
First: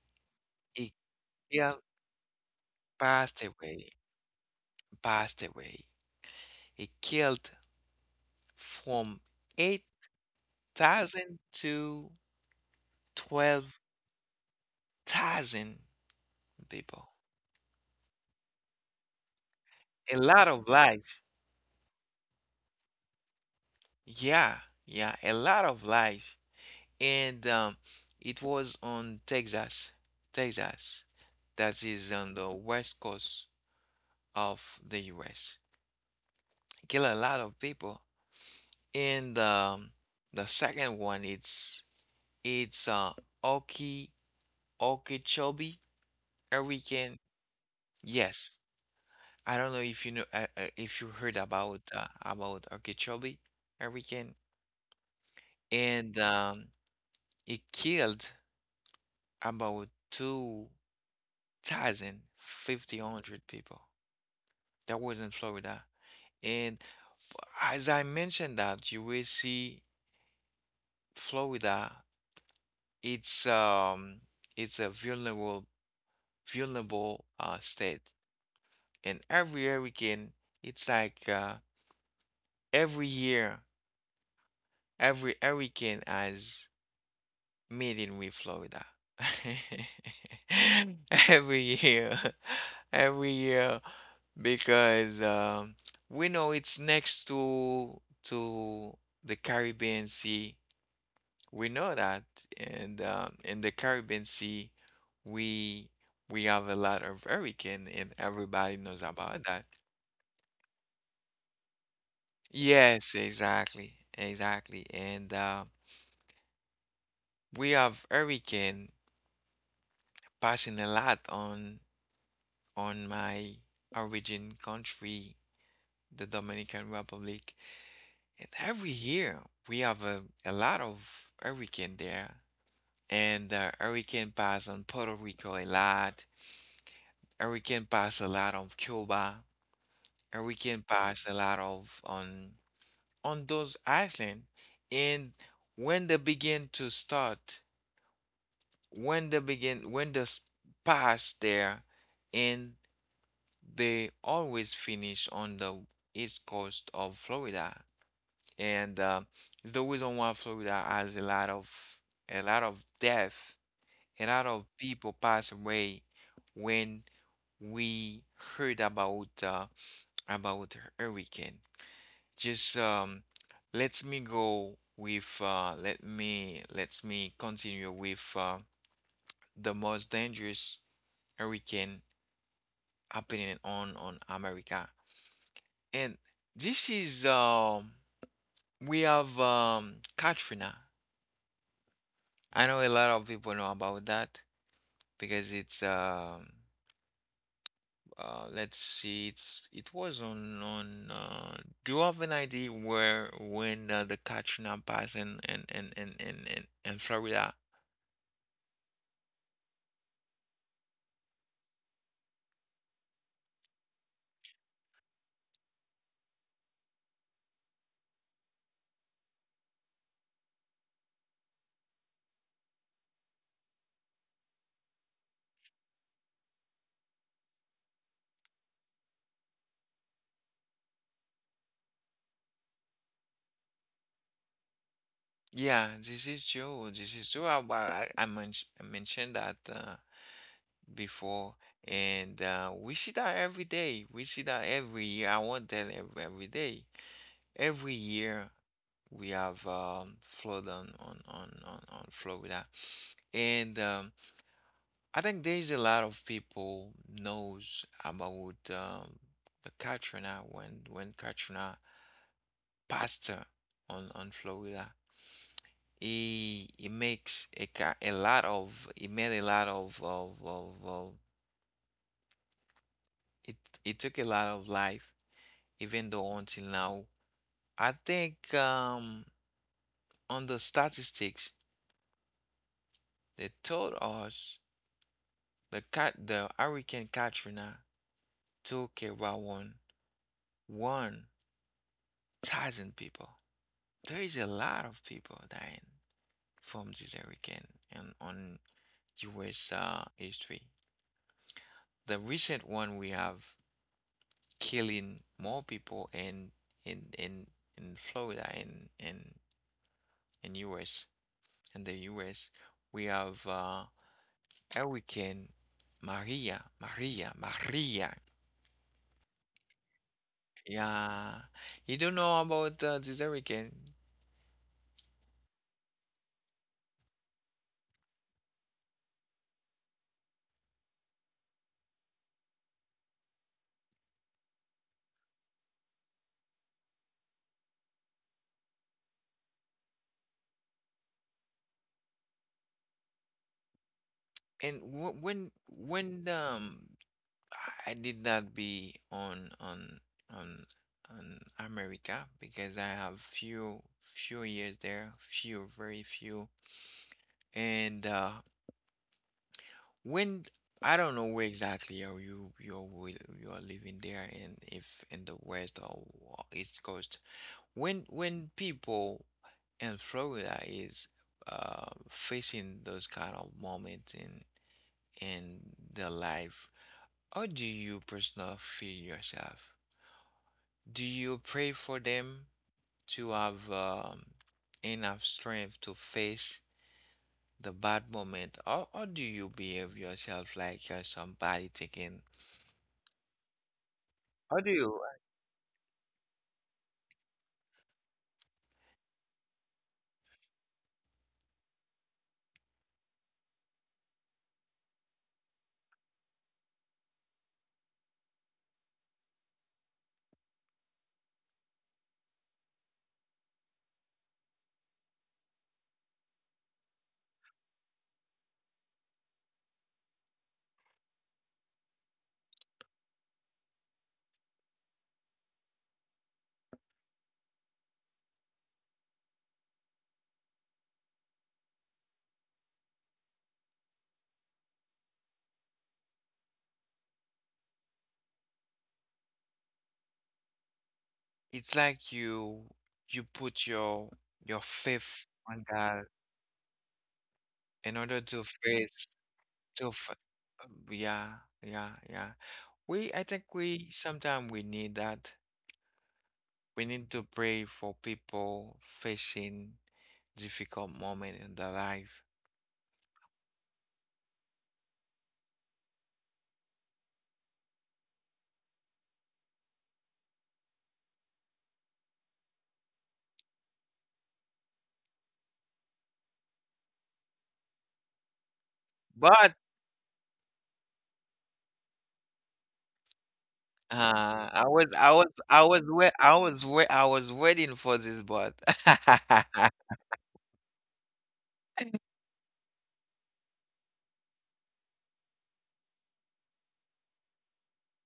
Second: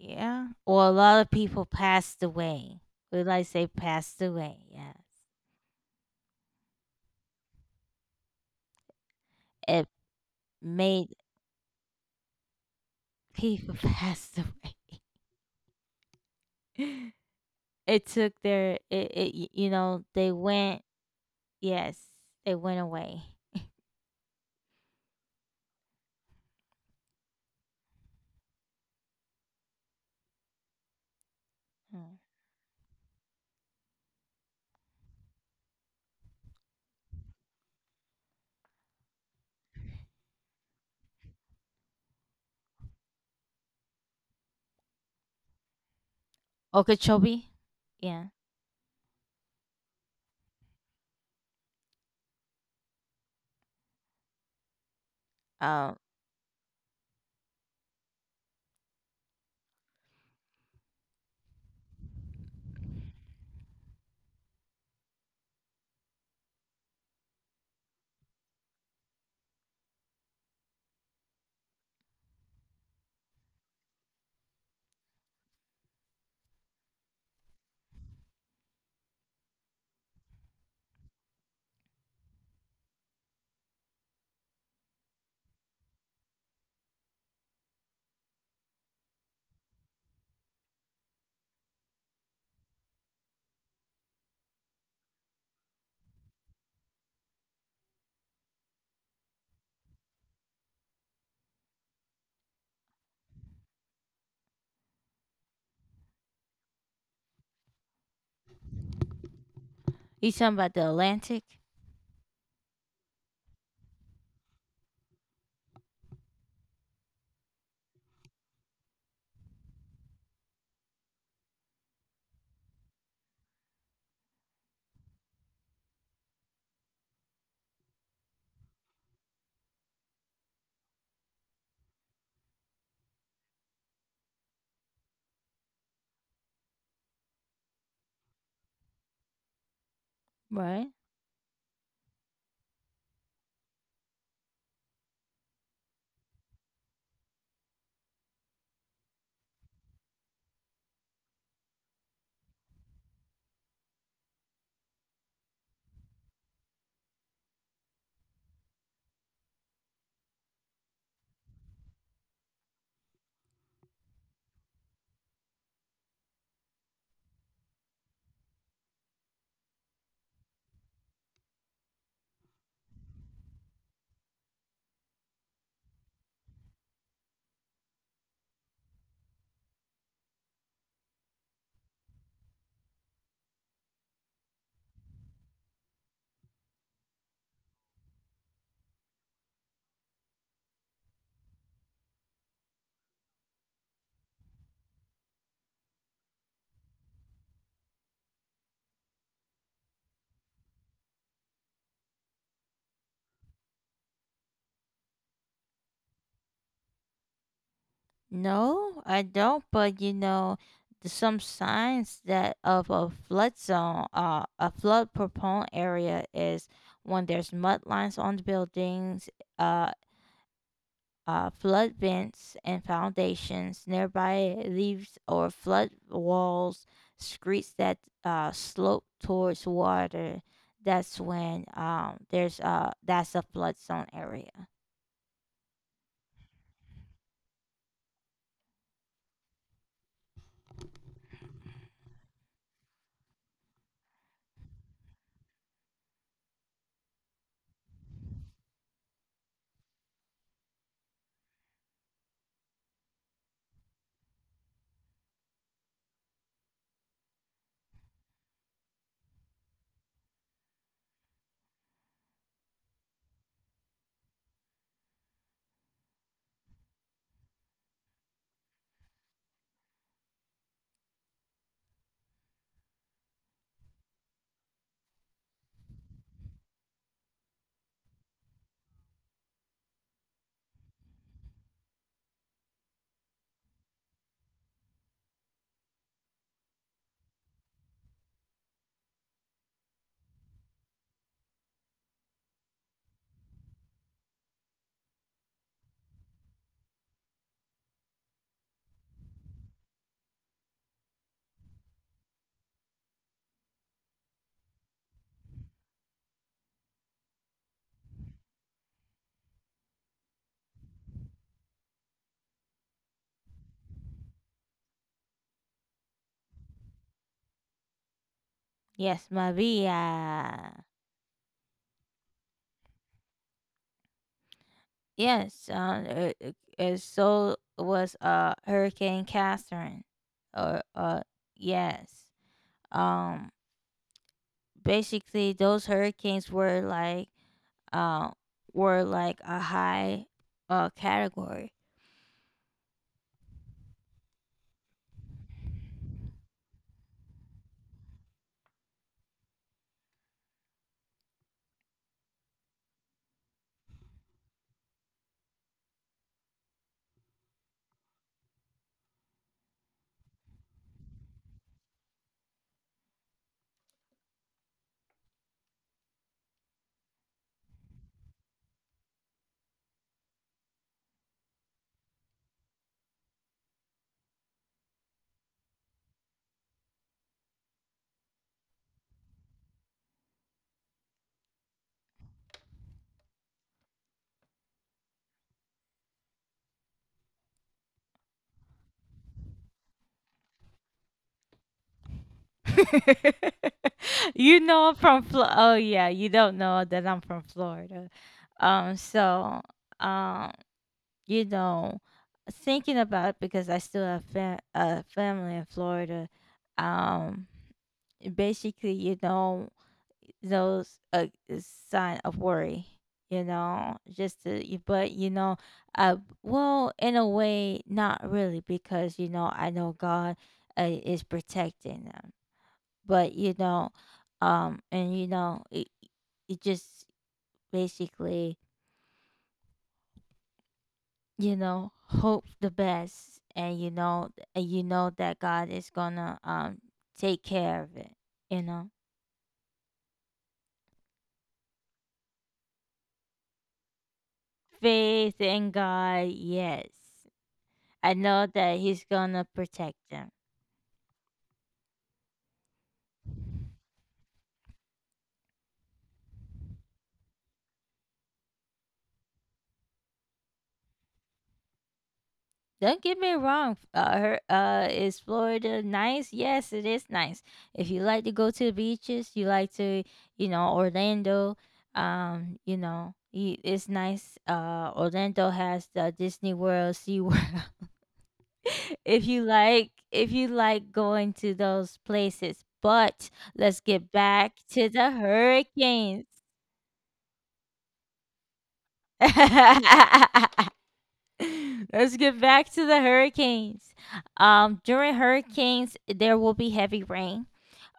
[SPEAKER 1] Yeah, or a
[SPEAKER 2] It
[SPEAKER 1] lot of people
[SPEAKER 2] killed,
[SPEAKER 1] passed away. Would I
[SPEAKER 2] passed
[SPEAKER 1] say
[SPEAKER 2] away,
[SPEAKER 1] passed away? Yeah.
[SPEAKER 2] passed away. It killed from
[SPEAKER 1] It made
[SPEAKER 2] 8,000 to
[SPEAKER 1] people <laughs> passed away.
[SPEAKER 2] 12,000 people.
[SPEAKER 1] It took their, it, you know,
[SPEAKER 2] A
[SPEAKER 1] they
[SPEAKER 2] lot of
[SPEAKER 1] went.
[SPEAKER 2] lives.
[SPEAKER 1] Yes, they went away.
[SPEAKER 2] Yeah, yeah, a lot of lives. And it was on Texas, Texas, that is
[SPEAKER 1] Mm.
[SPEAKER 2] on the west coast of the U.S. Kill a lot of people. And the second one, it's Oki Okeechobee Hurricane.
[SPEAKER 1] Okeechobee? Yeah.
[SPEAKER 2] Yes, I don't know if you heard about Okeechobee Hurricane,
[SPEAKER 1] Um
[SPEAKER 2] and it killed about two thousand fifty hundred people. That was in Florida. And as I mentioned that, you will see Florida, it's um it's a vulnerable state. And every hurricane, it's like every year, every hurricane has meeting with Florida. <laughs> Every year. <laughs> Every year because we know it's next to the Caribbean Sea. We know that, and in the Caribbean Sea, we we have a lot of hurricane, and everybody knows about that.
[SPEAKER 1] you talking about the Atlantic,
[SPEAKER 2] Yes, exactly, exactly. And we have hurricane passing a lot on my origin country, the Dominican Republic. And every year we have a lot of hurricane there. And hurricane pass on Puerto Rico a lot. Hurricane pass a lot on Cuba. And we can
[SPEAKER 1] right?
[SPEAKER 2] pass a lot of on those island, and when they begin to start, when they begin when they s- pass there, and they always finish on the east coast of Florida, and it's the reason why Florida has a lot of, a lot of death, a lot of people pass away when we heard about hurricane. Just Let me lets me continue with the most dangerous hurricane happening on America. And this is we have Katrina. I know a lot of people know about that because it's let's see, it was on do you have an idea where when the Katrina passed in Florida?
[SPEAKER 1] No, I don't. But you know, some signs that of a flood zone, a flood prone area, is when there's mud lines on the buildings, uh, flood vents and foundations nearby, leaves or flood walls, streets that slope towards water. That's when, there's that's a flood zone area.
[SPEAKER 2] Yeah, this is true. This is true. I mentioned that before, and we see that every day. We see that every year. I won't tell every day. Every year we have flood on, on Florida, and I think there's a lot of people knows about the Katrina when Katrina passed on Florida. It makes a, ca- a lot of it made a lot of it it took a lot of life, even though until now I think on the statistics, they told us the Hurricane Katrina took about one thousand people. There is a lot of people dying from this hurricane. And on US history, the recent one we have killing more people in in in in Florida and in US, and the US we have Hurricane Maria Maria.
[SPEAKER 1] Yes, Maria.
[SPEAKER 2] Yeah, you don't know about this hurricane.
[SPEAKER 1] Yes, so was Hurricane Catherine, or yes, um, basically those hurricanes uh were like a high category.
[SPEAKER 2] And wh- when I did not be on on on America because I have few years there, few very few and when I don't know where exactly are you, you are living there, and if in the west or east coast. When people in Florida is facing those kind of moments in in their life, how do you personally feel yourself? Do you pray for them to have enough strength to face the bad moment, or do you behave yourself like you're somebody taking?
[SPEAKER 1] <laughs>
[SPEAKER 2] How do you—
[SPEAKER 1] I'm from oh yeah, you don't know that I'm from Florida. um, so um, you know, thinking about it, because I still have a family in Florida, um basically, those a sign of worry, you know, just to, y- but you know, uh, well, in a way, not really, because you know, I know God is protecting them. But it, it just basically, you know, hope the best, and you know that God is gonna take care of it, you know.
[SPEAKER 2] it's like you put your faith
[SPEAKER 1] Faith
[SPEAKER 2] on
[SPEAKER 1] in
[SPEAKER 2] God
[SPEAKER 1] God, yes.
[SPEAKER 2] in
[SPEAKER 1] I
[SPEAKER 2] order to
[SPEAKER 1] know that
[SPEAKER 2] face
[SPEAKER 1] he's gonna
[SPEAKER 2] to
[SPEAKER 1] protect
[SPEAKER 2] f-
[SPEAKER 1] them.
[SPEAKER 2] yeah, yeah, yeah. We— I think we sometimes we need that. We need to pray for people facing difficult moment in their life.
[SPEAKER 1] Don't get me wrong. Is Florida nice? Yes, it is nice. If you like to go to the beaches, you like to, you know, Orlando. You know, it's nice. Orlando has the Disney World, Sea World. <laughs> If you
[SPEAKER 2] But,
[SPEAKER 1] like, if you like going to those places, but let's get
[SPEAKER 2] uh,
[SPEAKER 1] back
[SPEAKER 2] I was,
[SPEAKER 1] to
[SPEAKER 2] I
[SPEAKER 1] the
[SPEAKER 2] was, I was, wait,
[SPEAKER 1] hurricanes.
[SPEAKER 2] I was, wait, I was waiting for this, but
[SPEAKER 1] <laughs> <laughs>
[SPEAKER 2] <laughs>
[SPEAKER 1] Let's get back to the hurricanes. During hurricanes, there will be heavy rain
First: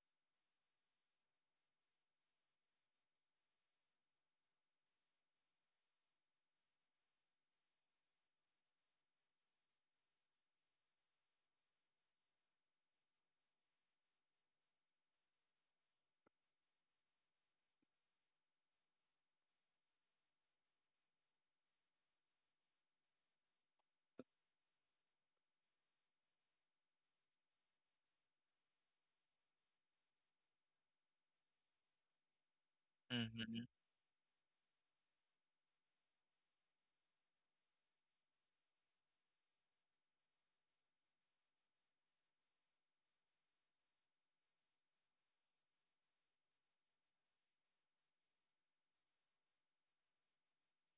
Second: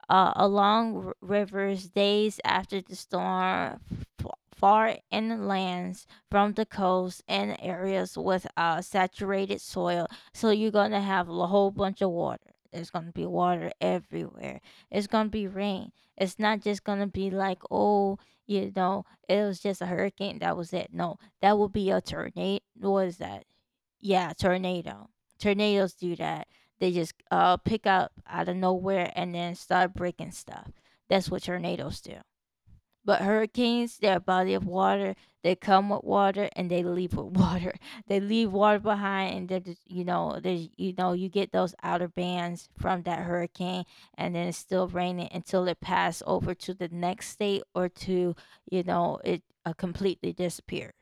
[SPEAKER 1] along rivers days after the storm, far inlands from the coast and areas with saturated soil. So you're going to have a whole bunch of water. There's going to be water everywhere. It's going to be rain. It's not just going to be like, oh, you know, it was just a hurricane. That was it. No, that would be a tornado. What is that? Yeah, tornado. Tornadoes do that. They just pick up out of nowhere and then start breaking stuff. That's what tornadoes do. But
[SPEAKER 2] mhm,
[SPEAKER 1] hurricanes, they're a body of water. They come with water and they leave with water. <laughs> They leave water behind, and they're just, you get those outer bands from that hurricane, and then it's still raining until it pass over to the next state, or to, you know, it completely disappears.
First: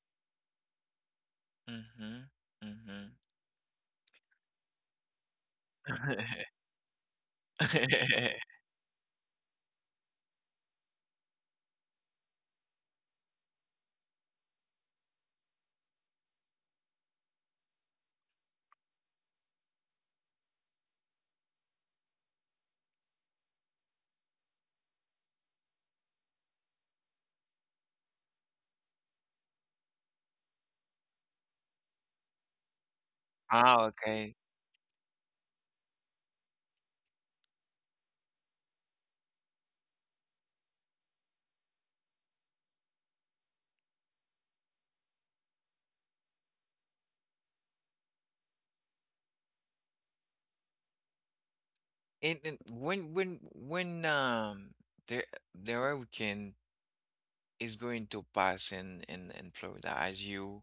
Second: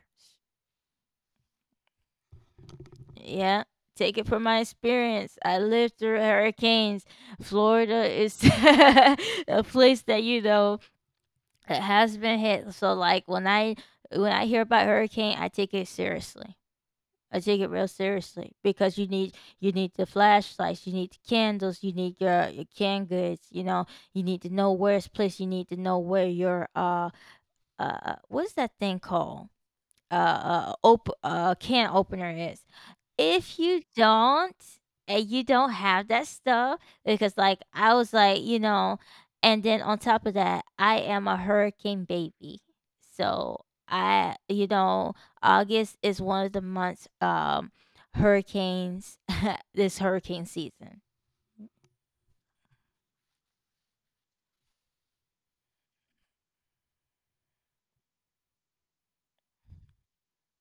[SPEAKER 2] mhm, mhm.
[SPEAKER 1] Yeah, take it from my experience. I lived through hurricanes. Florida is
[SPEAKER 2] <laughs>
[SPEAKER 1] <laughs> a place that you know that has been hit. So like when I hear about hurricane, I take it seriously. I take it real seriously because you need the flashlights, you need the candles, you need your canned goods. You know, you need to know where it's placed. You need to know where your what's that thing called, can opener is, if you
[SPEAKER 2] Ah, okay.
[SPEAKER 1] don't, and you don't have that stuff. Because like I was like, you know, and then on top of that, I am a hurricane baby. So I you know, August is one of the months hurricanes. <laughs> This hurricane season.
[SPEAKER 2] And when, the hurricane is going to pass in in Florida,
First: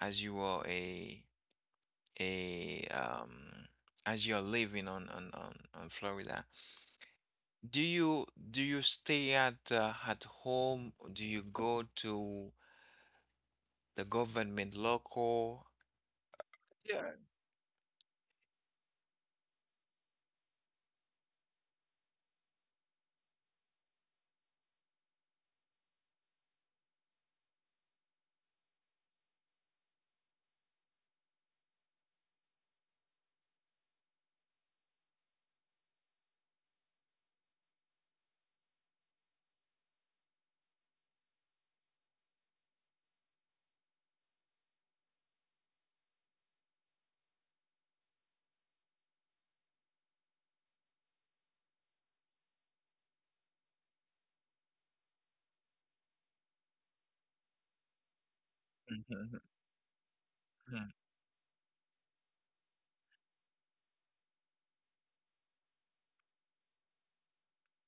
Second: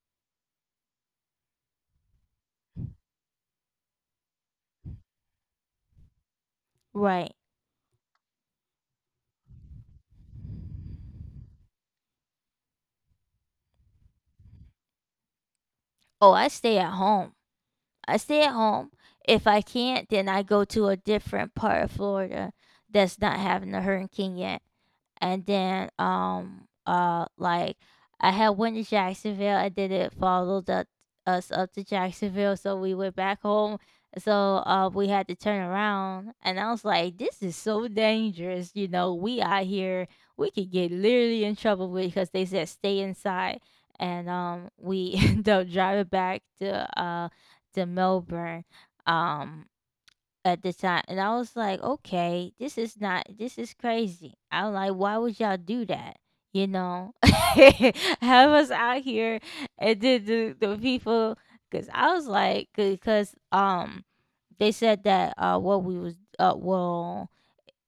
[SPEAKER 2] as you are a as you're living on Florida,
[SPEAKER 1] Right.
[SPEAKER 2] do you do you stay at home? Do you go to the government local?
[SPEAKER 1] Oh, I stay at
[SPEAKER 2] Yeah.
[SPEAKER 1] home. I stay at home. If I can't, then I go to a different part of Florida that's not having a hurricane yet, and then like I had went to Jacksonville, and then it followed up us up to Jacksonville, so we went back home. So we had to turn around and I was like, this is so dangerous, you know, we out here, we could get literally in trouble with, because they said stay inside. And we <laughs> ended up driving back to Melbourne, um at the time, and I was like, okay, this is not, this is crazy. I'm like, why would y'all do that? You know? <laughs> Have us out here.
[SPEAKER 2] Mhm,
[SPEAKER 1] And then the
[SPEAKER 2] mhm.
[SPEAKER 1] people, cuz I was like, cuz they said that what we was well,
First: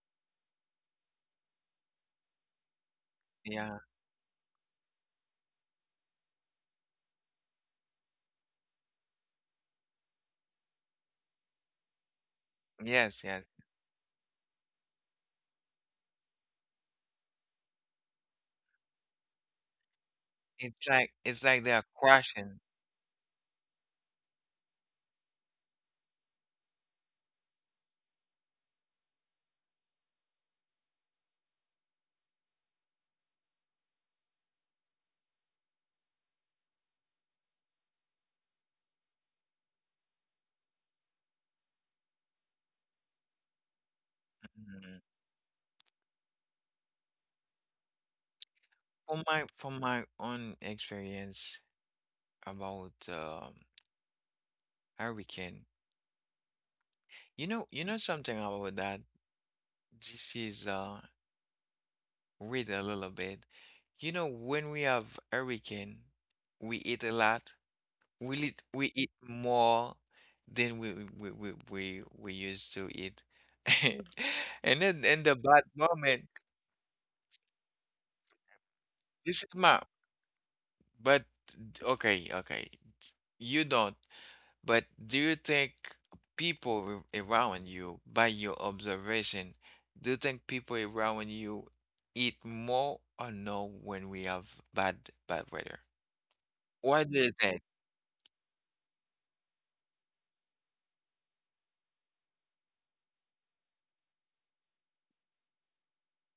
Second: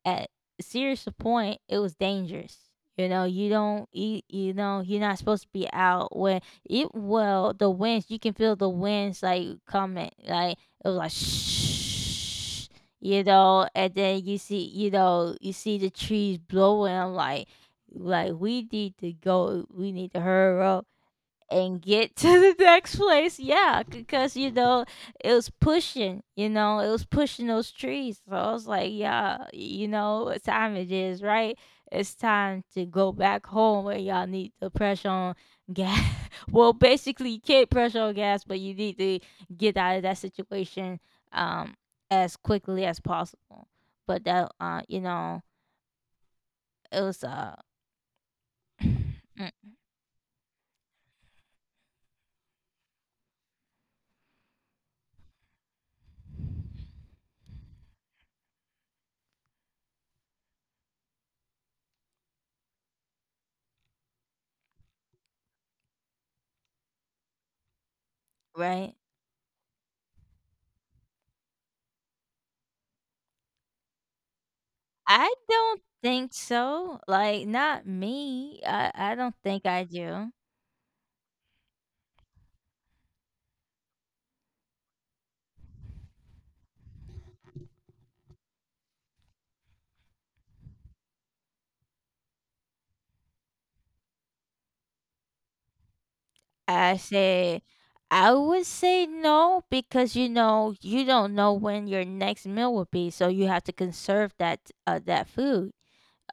[SPEAKER 1] at serious point, it was dangerous. You know,
[SPEAKER 2] Yeah.
[SPEAKER 1] you know, you're not supposed to be out when it, well, the winds, you can feel the winds like coming. Like, it was like, shh, you
[SPEAKER 2] Yes, yes.
[SPEAKER 1] know, and then you see, you know, you see the trees blowing. I'm like, we need to go, we need to hurry up
[SPEAKER 2] It's like they are
[SPEAKER 1] and get to
[SPEAKER 2] crashing.
[SPEAKER 1] the <laughs> next place. Yeah, because you know it was pushing. You know it was pushing those trees. So I was like, yeah, you know what time it is, right? It's time to go back home where y'all need to press on gas. <laughs> Well, basically, you can't press on gas, but you need to get out of that situation um as quickly as possible. But that
[SPEAKER 2] Mhm.
[SPEAKER 1] you know, it was <clears throat> mm,
[SPEAKER 2] From my own experience about hurricane, you know something about that. This is read a little bit. You know, when we have hurricane, we eat a lot. We
[SPEAKER 1] right.
[SPEAKER 2] eat more than we used to eat. <laughs> And then in
[SPEAKER 1] I
[SPEAKER 2] the bad
[SPEAKER 1] don't
[SPEAKER 2] moment,
[SPEAKER 1] think so. Like, not me. I don't
[SPEAKER 2] this is
[SPEAKER 1] think
[SPEAKER 2] my—
[SPEAKER 1] I do.
[SPEAKER 2] but okay, okay. You don't, but do you think people around you, by your observation, do you think people around you eat more, or no, when we have bad bad weather?
[SPEAKER 1] I
[SPEAKER 2] Why do you think?
[SPEAKER 1] say, I would say no, because you know you don't know when your next meal will be, so you have to conserve that that food.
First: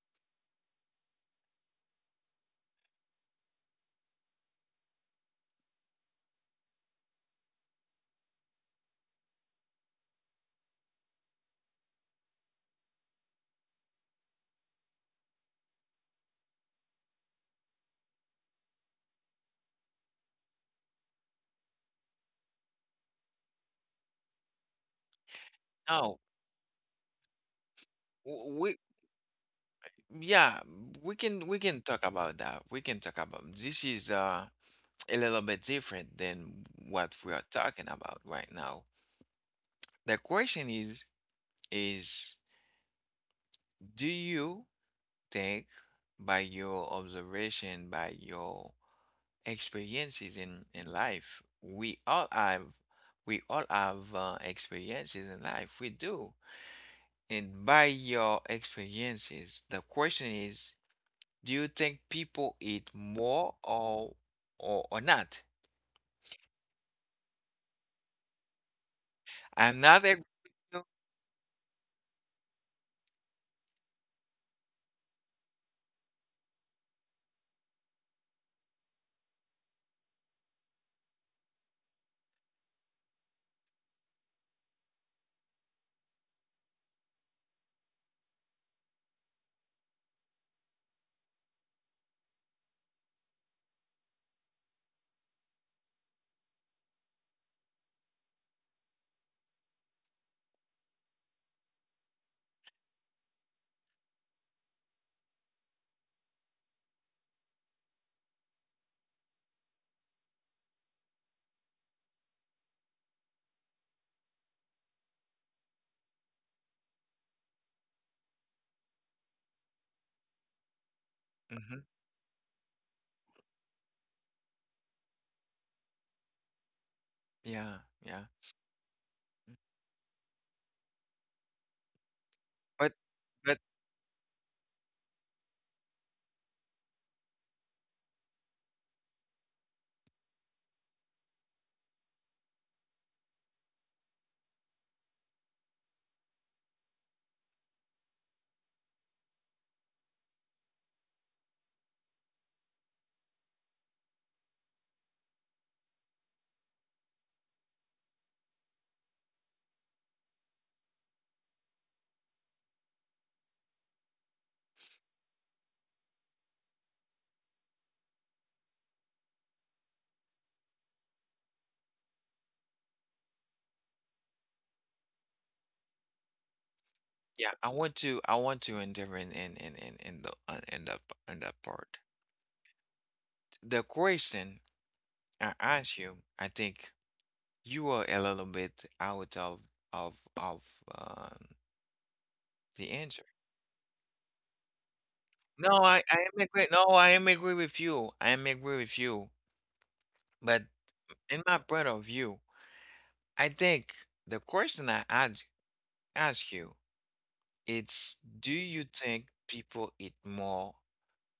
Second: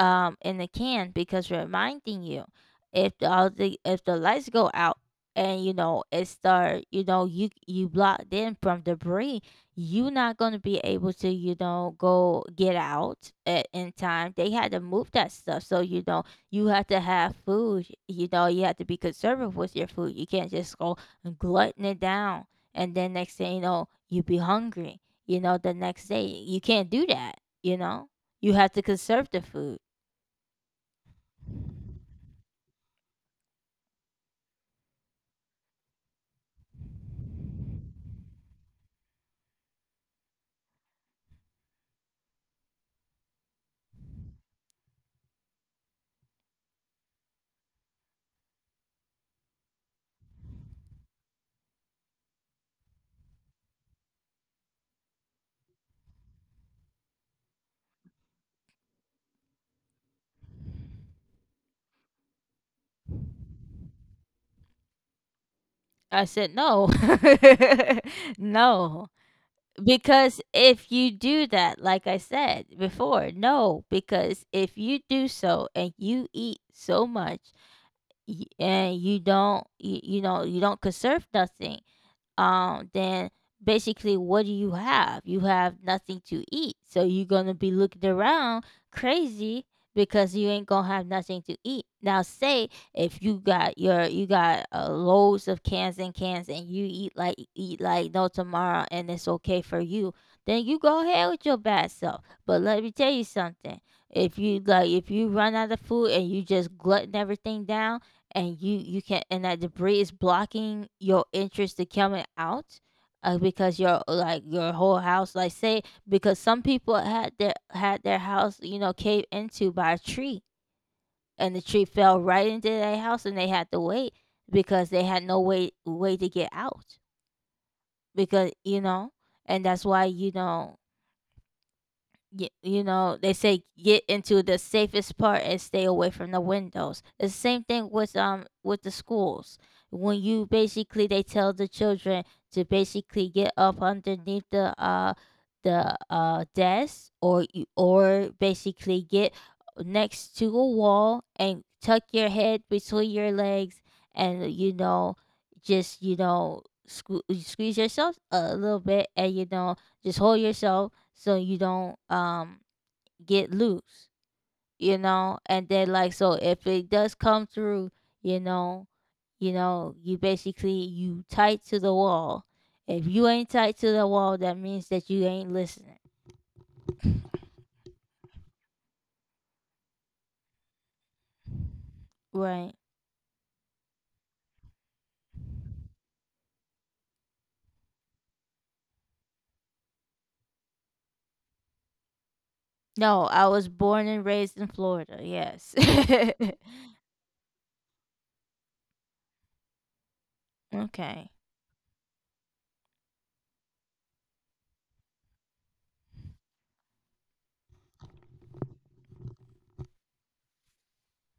[SPEAKER 1] In the can, because reminding you, if the lights go out and you know it start, you know you you blocked in from debris, you're not going to be able to you know go get out at, in time they had to move that stuff. So you know you have to have food, you know you have to be conservative with your food, you can't just go glutton it down, and then next thing you know you be hungry, you know, the next
[SPEAKER 2] No,
[SPEAKER 1] day you can't do that, you know, you have
[SPEAKER 2] we—
[SPEAKER 1] to conserve the food.
[SPEAKER 2] yeah, we can talk about that. We can talk about— this is <tsk> a little bit different than what we are talking about right now. The question is, is do you think, by your observation, by your experiences in life— we all have, we all have experiences in life. We do. And by your experiences, the question is, do you think people eat more, or not?
[SPEAKER 1] I said, "No." <laughs> No,
[SPEAKER 2] I'm not a—
[SPEAKER 1] because if you do that, like I said before, no, because if you do so and you eat so much, and you know you don't conserve nothing, then basically, what do you have? You have nothing to eat. So you're gonna be looking around crazy because you ain't gonna have nothing to eat. Now say if you got loads of cans and cans and you eat like no tomorrow and it's okay for you, then you go ahead with your bad self. But let me tell you something. If you like, if you run out of food and you just glutton everything down, and you can and that debris is blocking your interest to coming out, because your like your whole house, like say, because some people had their house, you know, caved into by a tree, and the
[SPEAKER 2] hmm.
[SPEAKER 1] tree fell right into their house, and they had to wait because they had no way to get out.
[SPEAKER 2] Yeah, yeah.
[SPEAKER 1] Because, you know, and that's why you know, you
[SPEAKER 2] But
[SPEAKER 1] know they
[SPEAKER 2] but—
[SPEAKER 1] say get into the safest part and stay away from the windows. The same thing with the schools. When you basically, they tell the children to basically get up underneath the desk, or you, or basically get next to a wall and tuck your head between your legs, and you know, just you know, squeeze yourself a little bit, and you know, just hold yourself, so you don't get loose, you know. And then like so, if it does come through, you know, you know, you basically you tight to the wall. If you ain't tight to the wall, that means that you ain't listening,
[SPEAKER 2] yeah, I want to, I want to endeavor in the in that in that part.
[SPEAKER 1] right?
[SPEAKER 2] The question I ask you, I think you are a little bit out of, of of um, the
[SPEAKER 1] No,
[SPEAKER 2] answer.
[SPEAKER 1] I was born and raised in Florida. Yes.
[SPEAKER 2] No, I— I am agree.
[SPEAKER 1] <laughs>
[SPEAKER 2] No, I am agree with you. I am agree with you. But
[SPEAKER 1] Okay.
[SPEAKER 2] in my point of view, I think the question I asked, ask you, it's do you think people eat more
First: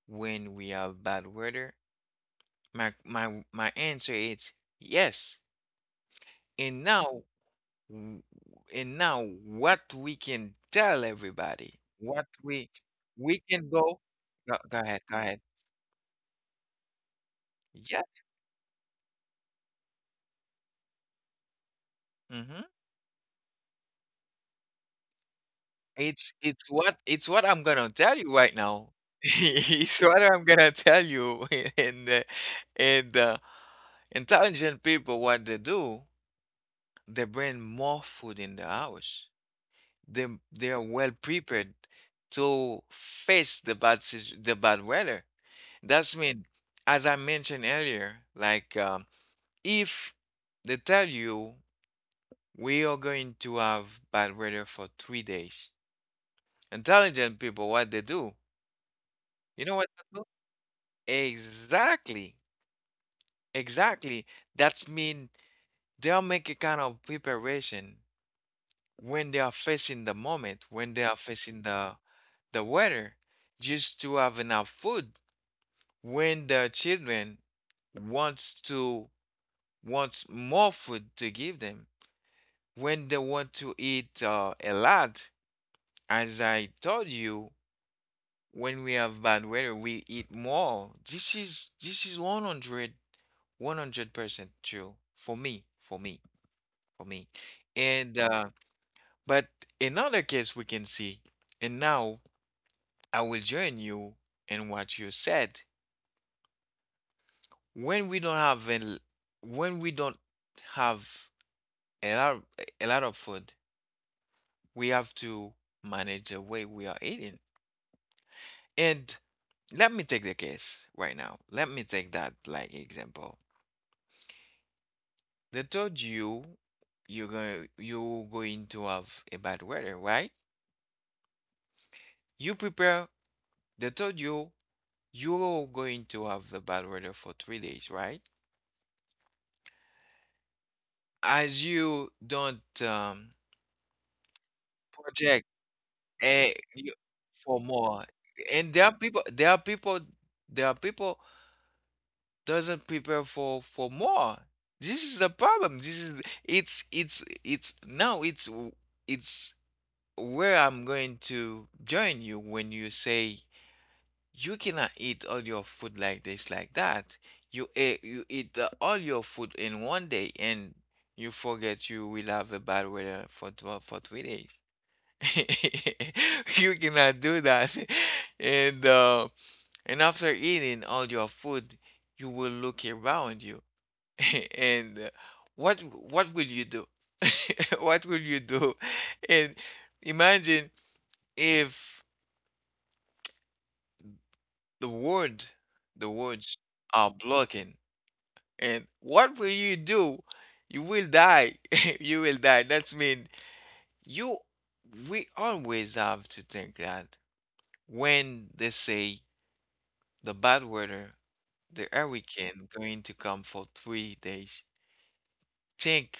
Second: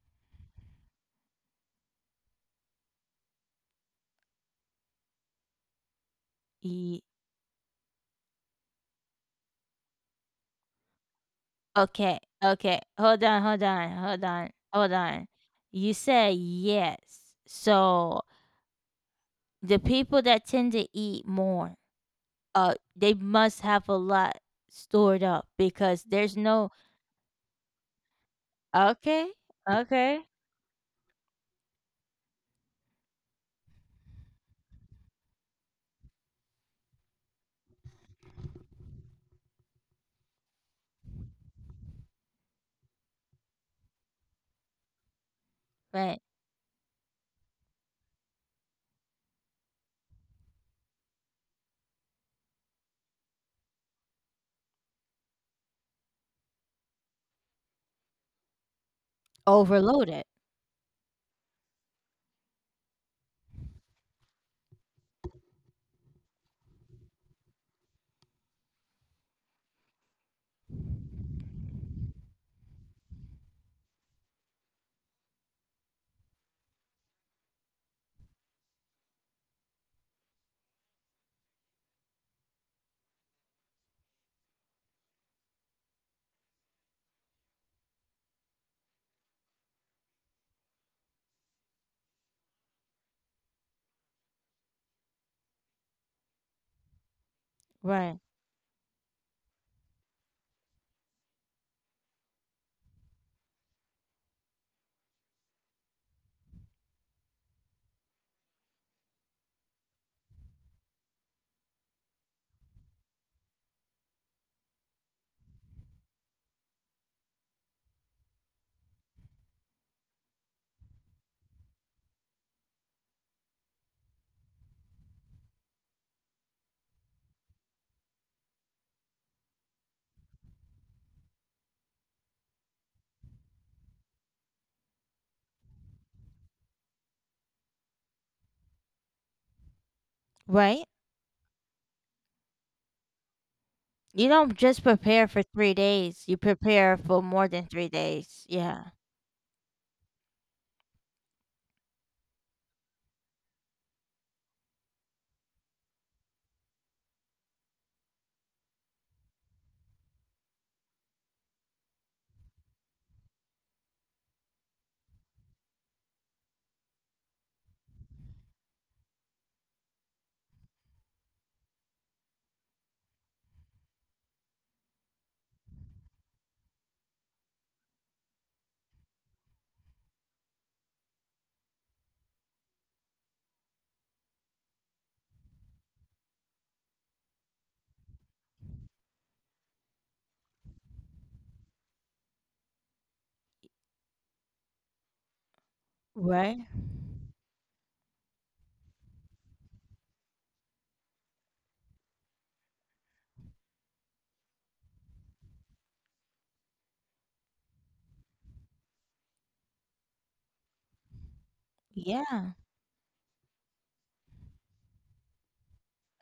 [SPEAKER 2] when we have bad weather? My my answer is yes. And
[SPEAKER 1] Ye-
[SPEAKER 2] now w- and now what we can tell everybody,
[SPEAKER 1] okay.
[SPEAKER 2] what we—
[SPEAKER 1] Okay. Hold
[SPEAKER 2] we
[SPEAKER 1] on. Hold
[SPEAKER 2] can
[SPEAKER 1] on.
[SPEAKER 2] go—
[SPEAKER 1] Hold on.
[SPEAKER 2] go, go
[SPEAKER 1] Hold
[SPEAKER 2] ahead, go
[SPEAKER 1] on.
[SPEAKER 2] ahead.
[SPEAKER 1] You said yes.
[SPEAKER 2] Yes.
[SPEAKER 1] So the people that tend to eat more,
[SPEAKER 2] Hmm.
[SPEAKER 1] they must have a lot stored up, because there's no,
[SPEAKER 2] It's what I'm gonna tell you right now. <laughs>
[SPEAKER 1] okay,
[SPEAKER 2] It's what
[SPEAKER 1] okay,
[SPEAKER 2] I'm gonna tell you. <laughs> And and intelligent people, what they do: they bring more food in the house. They are well prepared to face the bad weather. That's
[SPEAKER 1] right,
[SPEAKER 2] mean, as I mentioned earlier, like if they tell you we are going to have bad weather for 3 days, intelligent people, what they do, you know what they do?
[SPEAKER 1] overloaded,
[SPEAKER 2] Exactly, exactly. That's mean they'll make a kind of preparation when they are facing the moment, when they are facing the weather, just to have enough food when the children wants to, wants more food to give them, when they want to eat a lot. As I told you, when we have bad weather, we eat more. This is this is 100% true for me, for me, for me.
[SPEAKER 1] right,
[SPEAKER 2] And but another case we can see, and now I will join you in what you said: when we don't have when we don't have a lot, a lot of food, we have to manage the way we are eating. And let me take the case right now. Let me take that like example. They told you you're going, you're going to have a bad weather, right? You prepare. They told you you're going to have the bad weather for 3 days, right?
[SPEAKER 1] right,
[SPEAKER 2] As you don't
[SPEAKER 1] you don't just prepare for
[SPEAKER 2] project
[SPEAKER 1] 3 days, you
[SPEAKER 2] And you
[SPEAKER 1] prepare for more
[SPEAKER 2] for
[SPEAKER 1] than three
[SPEAKER 2] more.
[SPEAKER 1] days
[SPEAKER 2] And
[SPEAKER 1] yeah,
[SPEAKER 2] there are people there are people doesn't prepare for more. This is the problem. This is it's now it's where I'm going to join you when you say you cannot eat all your food like that. You eat all your food in 1 day and you forget you will have a bad weather for 3 days. <laughs> You cannot do that. <laughs> And uh, and after eating all your food, you will look around you. <laughs> And what what will you do? <laughs> What will you do? And imagine if the word, the words
[SPEAKER 1] right,
[SPEAKER 2] are blocking. And what will you do? You will die. <laughs> You will die. That's mean you we always have to think that when they say the bad weather, the
[SPEAKER 1] yeah,
[SPEAKER 2] hurricane going to come for 3 days. Think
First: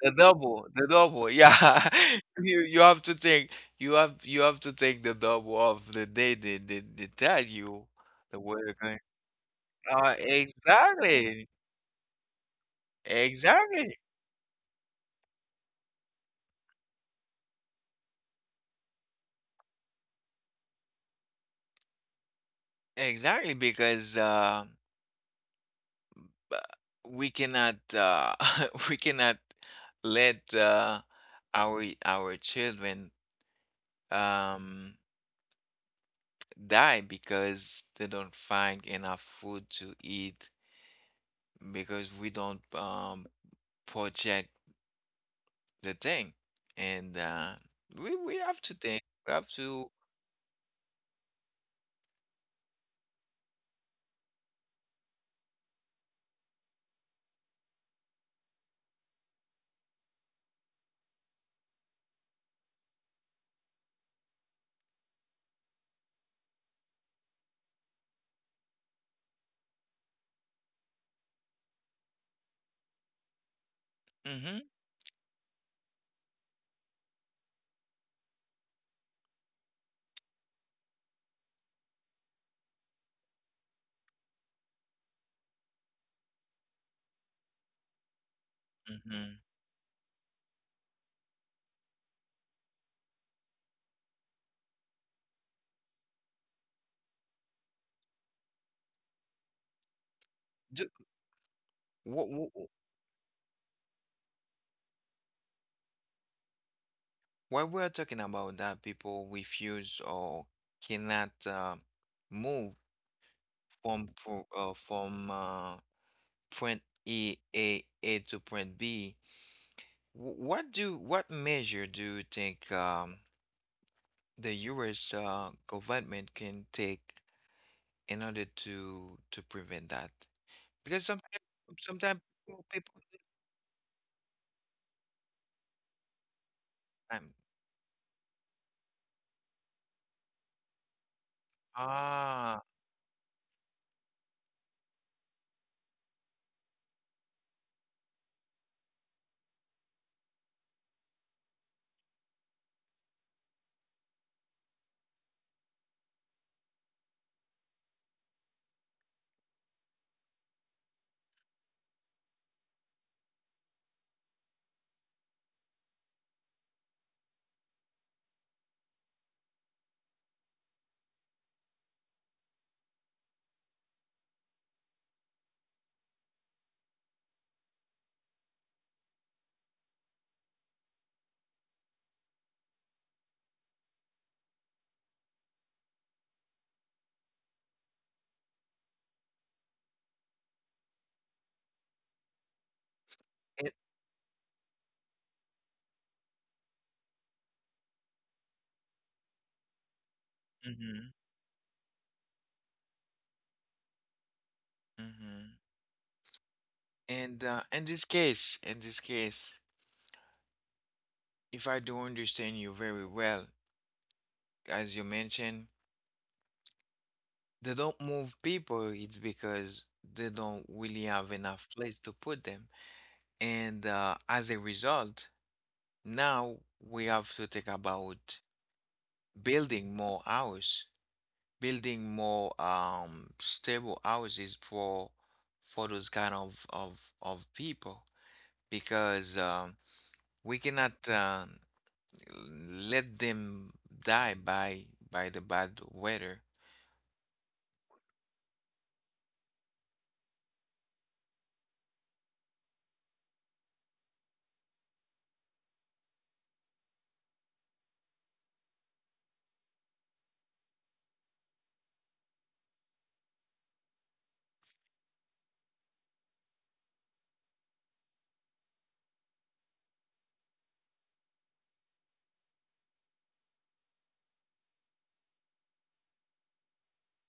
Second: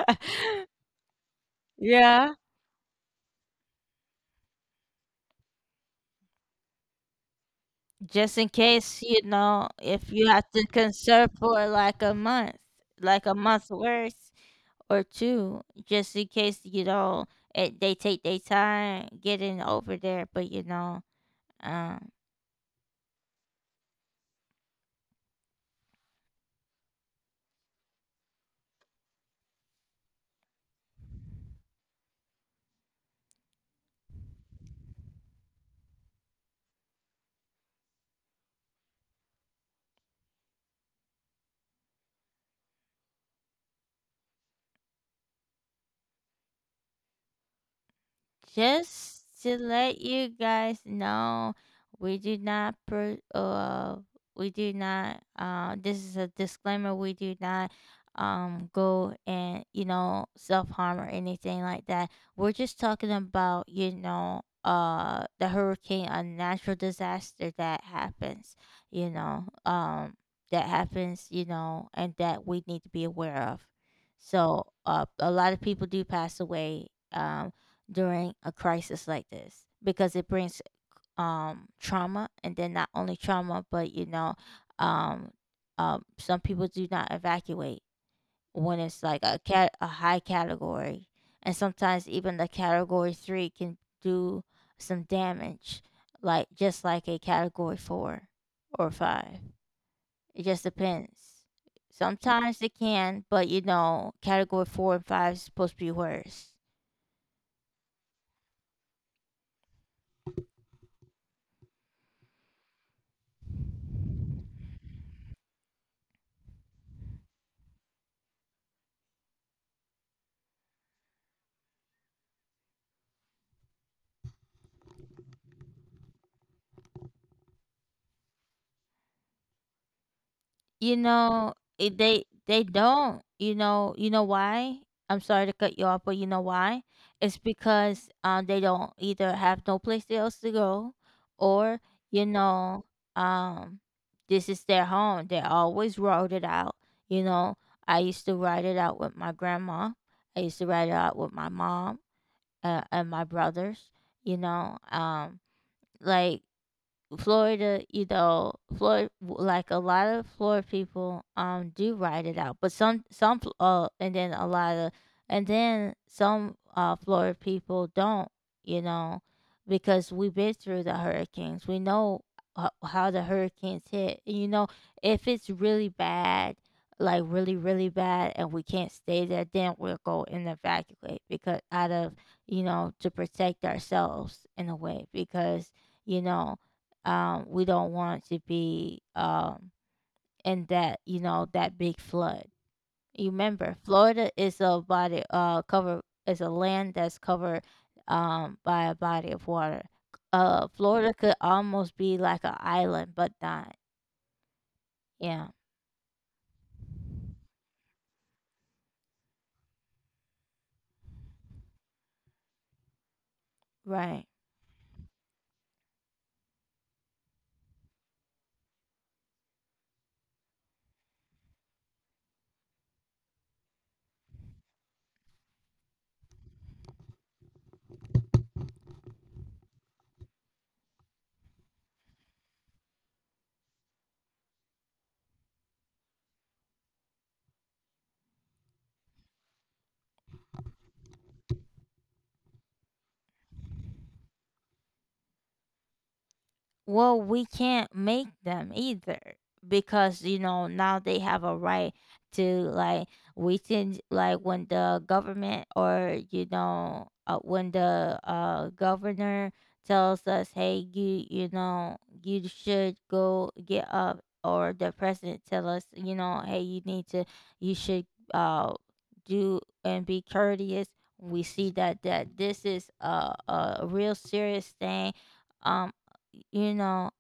[SPEAKER 2] the double, the double. Yeah,
[SPEAKER 1] yeah,
[SPEAKER 2] <laughs> you have to take you have to take the double of the day they tell you
[SPEAKER 1] just
[SPEAKER 2] the
[SPEAKER 1] in
[SPEAKER 2] weather going.
[SPEAKER 1] case you know, if
[SPEAKER 2] Uh,
[SPEAKER 1] you have to conserve
[SPEAKER 2] exactly,
[SPEAKER 1] for like a month, like a month's
[SPEAKER 2] exactly,
[SPEAKER 1] worth, or two, just in case you know. It they take their time getting over there. But you know, um,
[SPEAKER 2] exactly. Because b- we cannot <laughs> we cannot let our children um. die because they don't find enough food to eat because we don't project the thing. And we have to think,
[SPEAKER 1] just
[SPEAKER 2] we have
[SPEAKER 1] to
[SPEAKER 2] to
[SPEAKER 1] let you guys know, we do not pro- uh we do not this is a disclaimer. We do not go and you know self harm or anything like that. We're just talking about, you know, the hurricane, a natural disaster that happens. You know, that happens. You know, and that we need to be aware of.
[SPEAKER 2] mm-hmm,
[SPEAKER 1] So a lot of people do pass away um during a crisis like this, because it brings trauma, and then not only trauma, but you know, um some people do not evacuate when it's like
[SPEAKER 2] mm-hmm.
[SPEAKER 1] a cat a high category. And sometimes even the category 3 can do some damage, like just like a category 4 or 5, it just
[SPEAKER 2] Do,
[SPEAKER 1] depends.
[SPEAKER 2] wh-
[SPEAKER 1] Sometimes
[SPEAKER 2] wh-
[SPEAKER 1] it can, but you know category 4 and 5 is supposed to be worse.
[SPEAKER 2] while we're talking about that, people refuse or cannot move from point EAA to point B. What do what measure do you think the US government can take in order to prevent that?
[SPEAKER 1] You
[SPEAKER 2] Because sometimes
[SPEAKER 1] know,
[SPEAKER 2] sometimes
[SPEAKER 1] they
[SPEAKER 2] people people
[SPEAKER 1] don't. You know why? I'm sorry to cut you off, but you know why?
[SPEAKER 2] um,
[SPEAKER 1] It's because they don't either have no place else to go, or you
[SPEAKER 2] ah
[SPEAKER 1] know, um this is their home. They always wrote it out. You know, I used to write it out with my grandma. I used to write it out with my mom, and my brothers. You know, like Florida, you know, Florida, like a lot of Florida people, do ride it out, but some, and then a lot of, and then some, Florida people don't, you know, because we've been through the hurricanes. We know how the hurricanes hit. You know, if it's really bad, like really, really bad, and we can't stay there, then we'll go and evacuate because out of, you know, to protect ourselves in a way, because, you know, we don't want to be in that that big flood. You
[SPEAKER 2] it
[SPEAKER 1] remember, Florida is a land that's covered by a body of water.
[SPEAKER 2] Mm-hmm,
[SPEAKER 1] Florida could almost be like an island, but not. Yeah,
[SPEAKER 2] mm-hmm. And in this case, if I do understand you very well,
[SPEAKER 1] right.
[SPEAKER 2] as you mentioned, they don't move people. It's because they don't really have enough place to put them. And as a result, now we have to think about building more house, building more stable houses for those kind of people because we cannot let them die by the bad weather.
[SPEAKER 1] Well, we can't make them either because you know now they have a right to, like, we can, like, when the government or when the governor tells us, hey, you know you should go get up, or the president tell us, you know, hey, you need to, you should, uh do and be courteous. We see that this is a real serious thing, um you know,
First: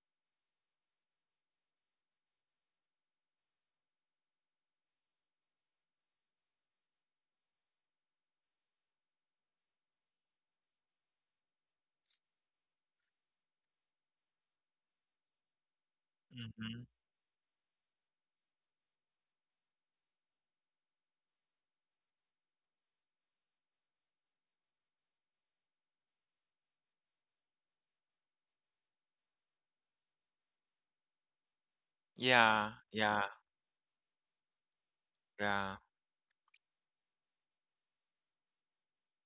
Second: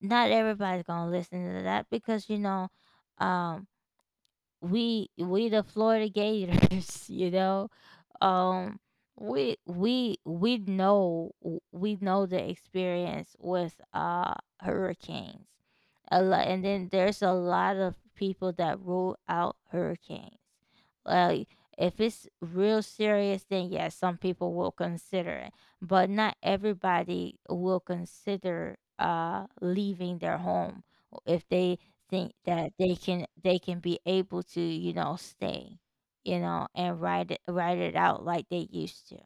[SPEAKER 1] not everybody's gonna listen to that because um, we the Florida Gators, <laughs> you know, um we know, we know the experience with hurricanes a lot, and
[SPEAKER 2] Hmm.
[SPEAKER 1] then there's a lot of people that rule out hurricanes, like, if it's real serious, then yes, some people will consider it, but not everybody will consider leaving their home if they think that
[SPEAKER 2] Yeah, yeah,
[SPEAKER 1] they can be able to, you know,
[SPEAKER 2] yeah.
[SPEAKER 1] stay, you know, and write it out like they used to.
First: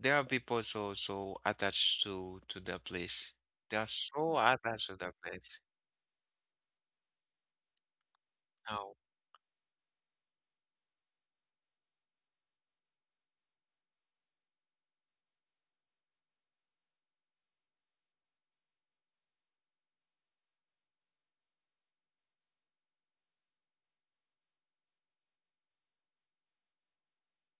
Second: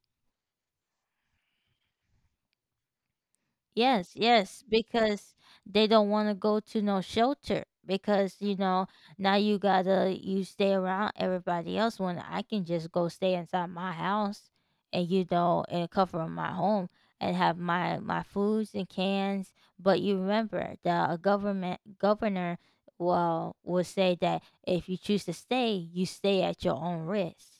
[SPEAKER 2] There are people so attached to the place. They are
[SPEAKER 1] Yes,
[SPEAKER 2] so
[SPEAKER 1] yes,
[SPEAKER 2] attached to the
[SPEAKER 1] because
[SPEAKER 2] place.
[SPEAKER 1] they don't want to go to no shelter because you know
[SPEAKER 2] Now
[SPEAKER 1] now you gotta you stay around everybody else when I can just go stay inside my house, and you know, and cover my home and have my foods and cans. But you remember the government governor well will say that if you choose to stay, you stay at your own risk.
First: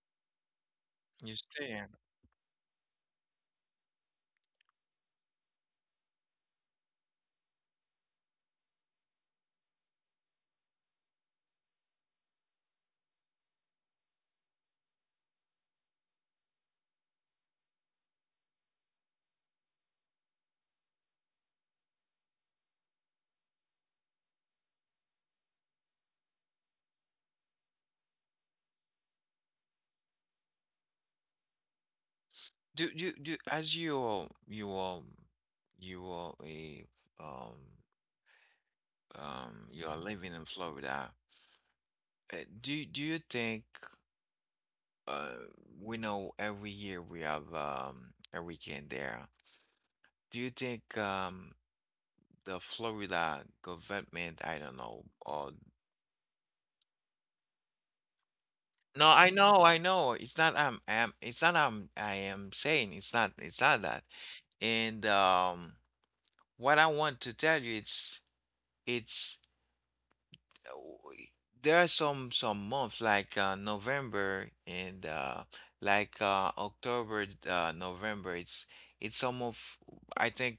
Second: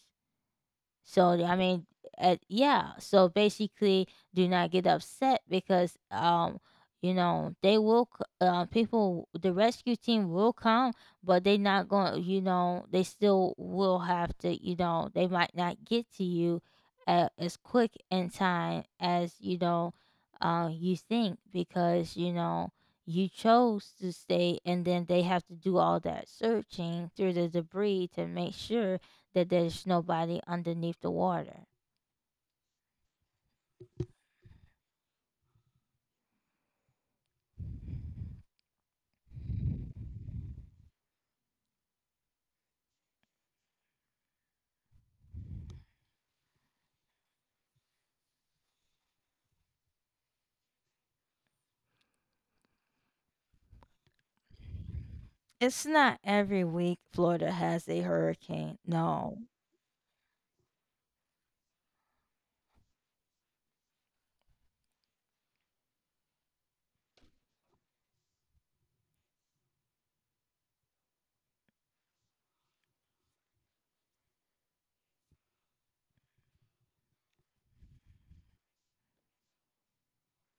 [SPEAKER 2] you
[SPEAKER 1] So I
[SPEAKER 2] stay.
[SPEAKER 1] mean,
[SPEAKER 2] In.
[SPEAKER 1] yeah. So basically, do not get upset because you know people, the rescue team will come, but they not going. You know, they still will have to. You know, they might not get to you as quick in time as you think, because you know you chose to stay, and then they have to do all that searching through the debris to make sure that there's nobody underneath the water.
[SPEAKER 2] Do do do as you are you are a um you're living in Florida. Do you think uh, we know every year we have a weekend there? Do you think the Florida government, I don't know, or
[SPEAKER 1] It's not every week Florida has a hurricane.
[SPEAKER 2] no, I
[SPEAKER 1] No.
[SPEAKER 2] know, I know. It's not I am, it's not I am saying it's not that. And what I want to tell you, it's w- there are some months like November and October, November. It's some of I think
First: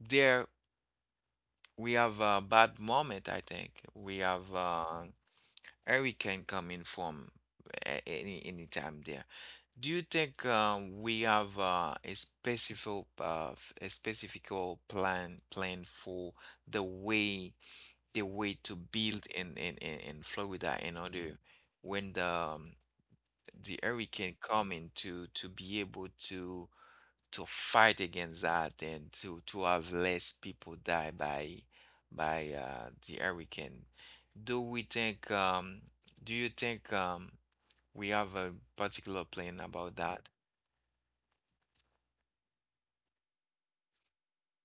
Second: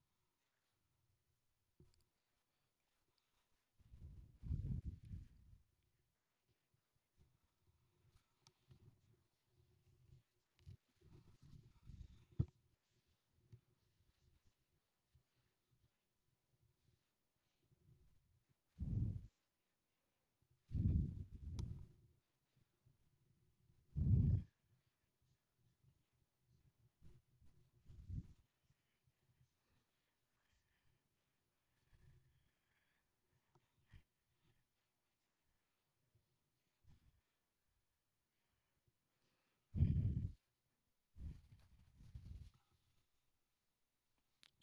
[SPEAKER 2] there we have a bad moment. I think we have hurricane coming from any time there. Do you think we have a specific a specific plan for the way? The way to build in Florida in order when the hurricane coming to be able to fight against that and to have less people die by the hurricane. Do we think um do you think we have a particular plan about that?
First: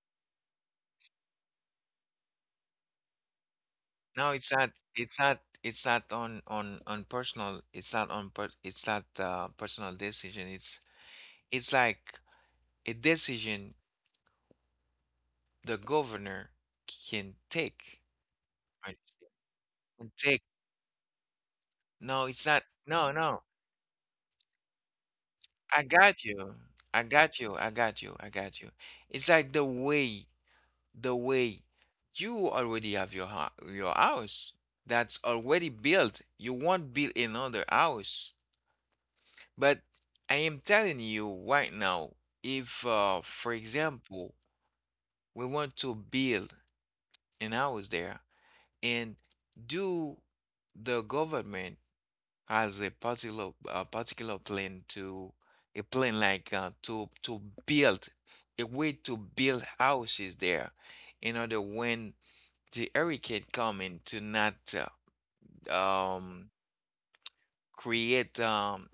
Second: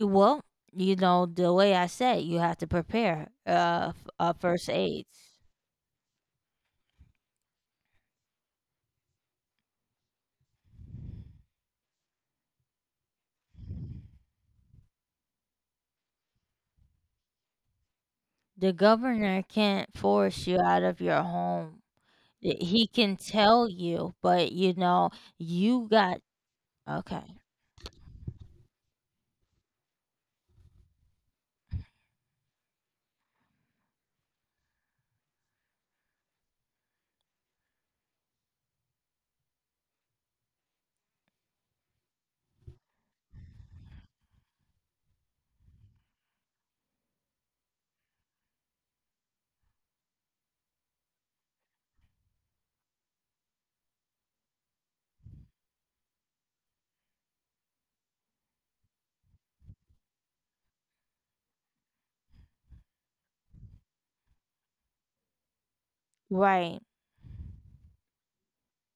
[SPEAKER 1] Well, you know, the way I said, you have to prepare
[SPEAKER 2] No,
[SPEAKER 1] first aids.
[SPEAKER 2] it's not on personal, it's not personal decision. It's like a decision the governor can take.
[SPEAKER 1] The
[SPEAKER 2] Right?
[SPEAKER 1] governor can't
[SPEAKER 2] Can take.
[SPEAKER 1] force you out of your home.
[SPEAKER 2] No, it's not.
[SPEAKER 1] He
[SPEAKER 2] No,
[SPEAKER 1] can
[SPEAKER 2] no.
[SPEAKER 1] tell you, but you know,
[SPEAKER 2] I
[SPEAKER 1] you got,
[SPEAKER 2] got you. I
[SPEAKER 1] okay,
[SPEAKER 2] got you. I got you. I got you. It's like the way you already have your ho your house that's already built. You won't build another house. But I am telling you right now, if, for example, we want to build an house there and do the government as a particular plan to a plan like to build a way to build houses there in order when the hurricane coming to not uh, um
[SPEAKER 1] right.
[SPEAKER 2] create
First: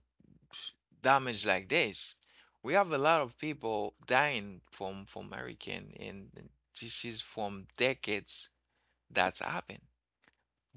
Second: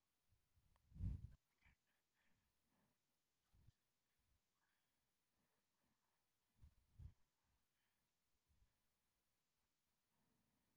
[SPEAKER 2] damage like this. We have a lot of people dying from hurricane, and this is from decades that's happened.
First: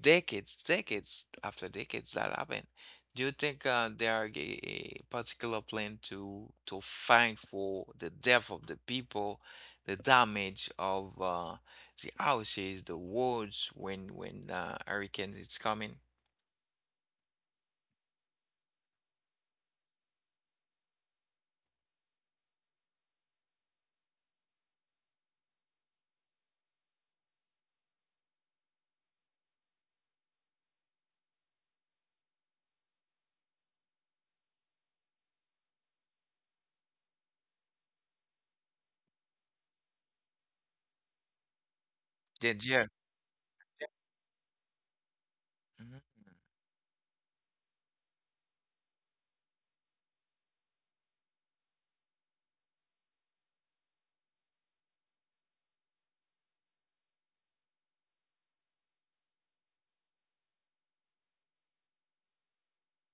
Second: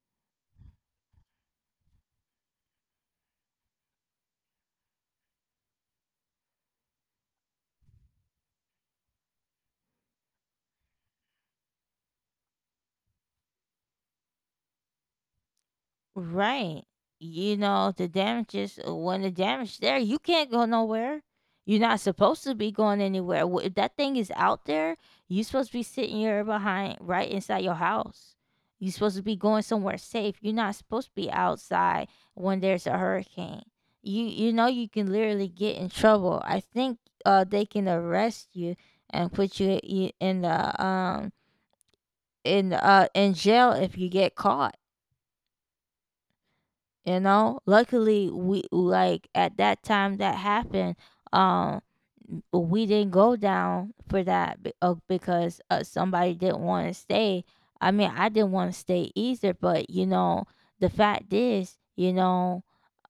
[SPEAKER 2] Decades, decades after decades that happen. Do you think there are a particular plan to find for the death of the people, the damage of the houses, the roads when hurricanes is coming?
[SPEAKER 1] Right. You know, the damages, when the damage there, you can't go nowhere. You're not supposed to be going anywhere. If that thing is out there, you're supposed to be sitting here behind, right inside your house. You're supposed to be going somewhere safe. You're not supposed to be outside when there's a hurricane. You know you can literally get in trouble. I think they can arrest you and put you in the
[SPEAKER 2] Did you?
[SPEAKER 1] in jail if you get caught. You know, luckily we, like, at that time that happened, um we didn't go down for that because somebody didn't want to stay. I mean, I didn't want to stay either, but you know, the fact is, you know,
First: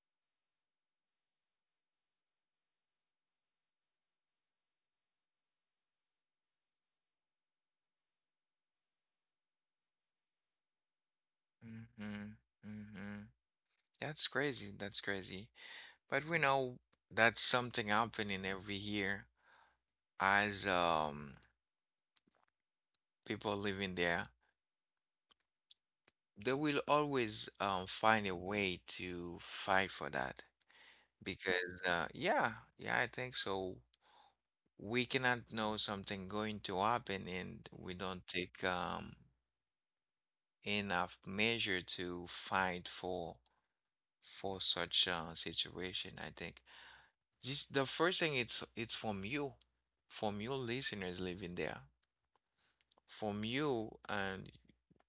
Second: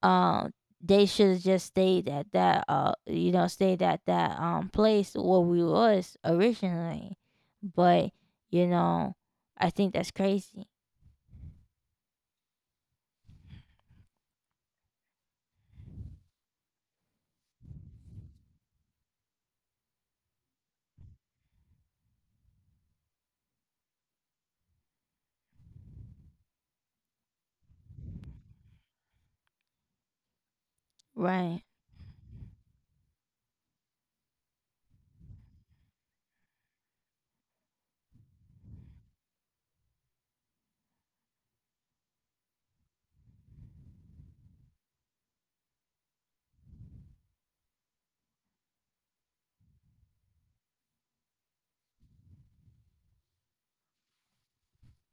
[SPEAKER 1] um they should have just stayed at that you know stayed at that place where we was originally, but you know, I think that's crazy,
[SPEAKER 2] Mm-hmm, mm-hmm. That's crazy. That's crazy. But we know that's something happening every year as people living there. They will always find a way to fight for that
[SPEAKER 1] right.
[SPEAKER 2] because yeah, yeah, I think so. We cannot know something going to happen and we don't take enough measure to fight for such situation. I think this the first thing, it's from you, from your listeners living there, from you and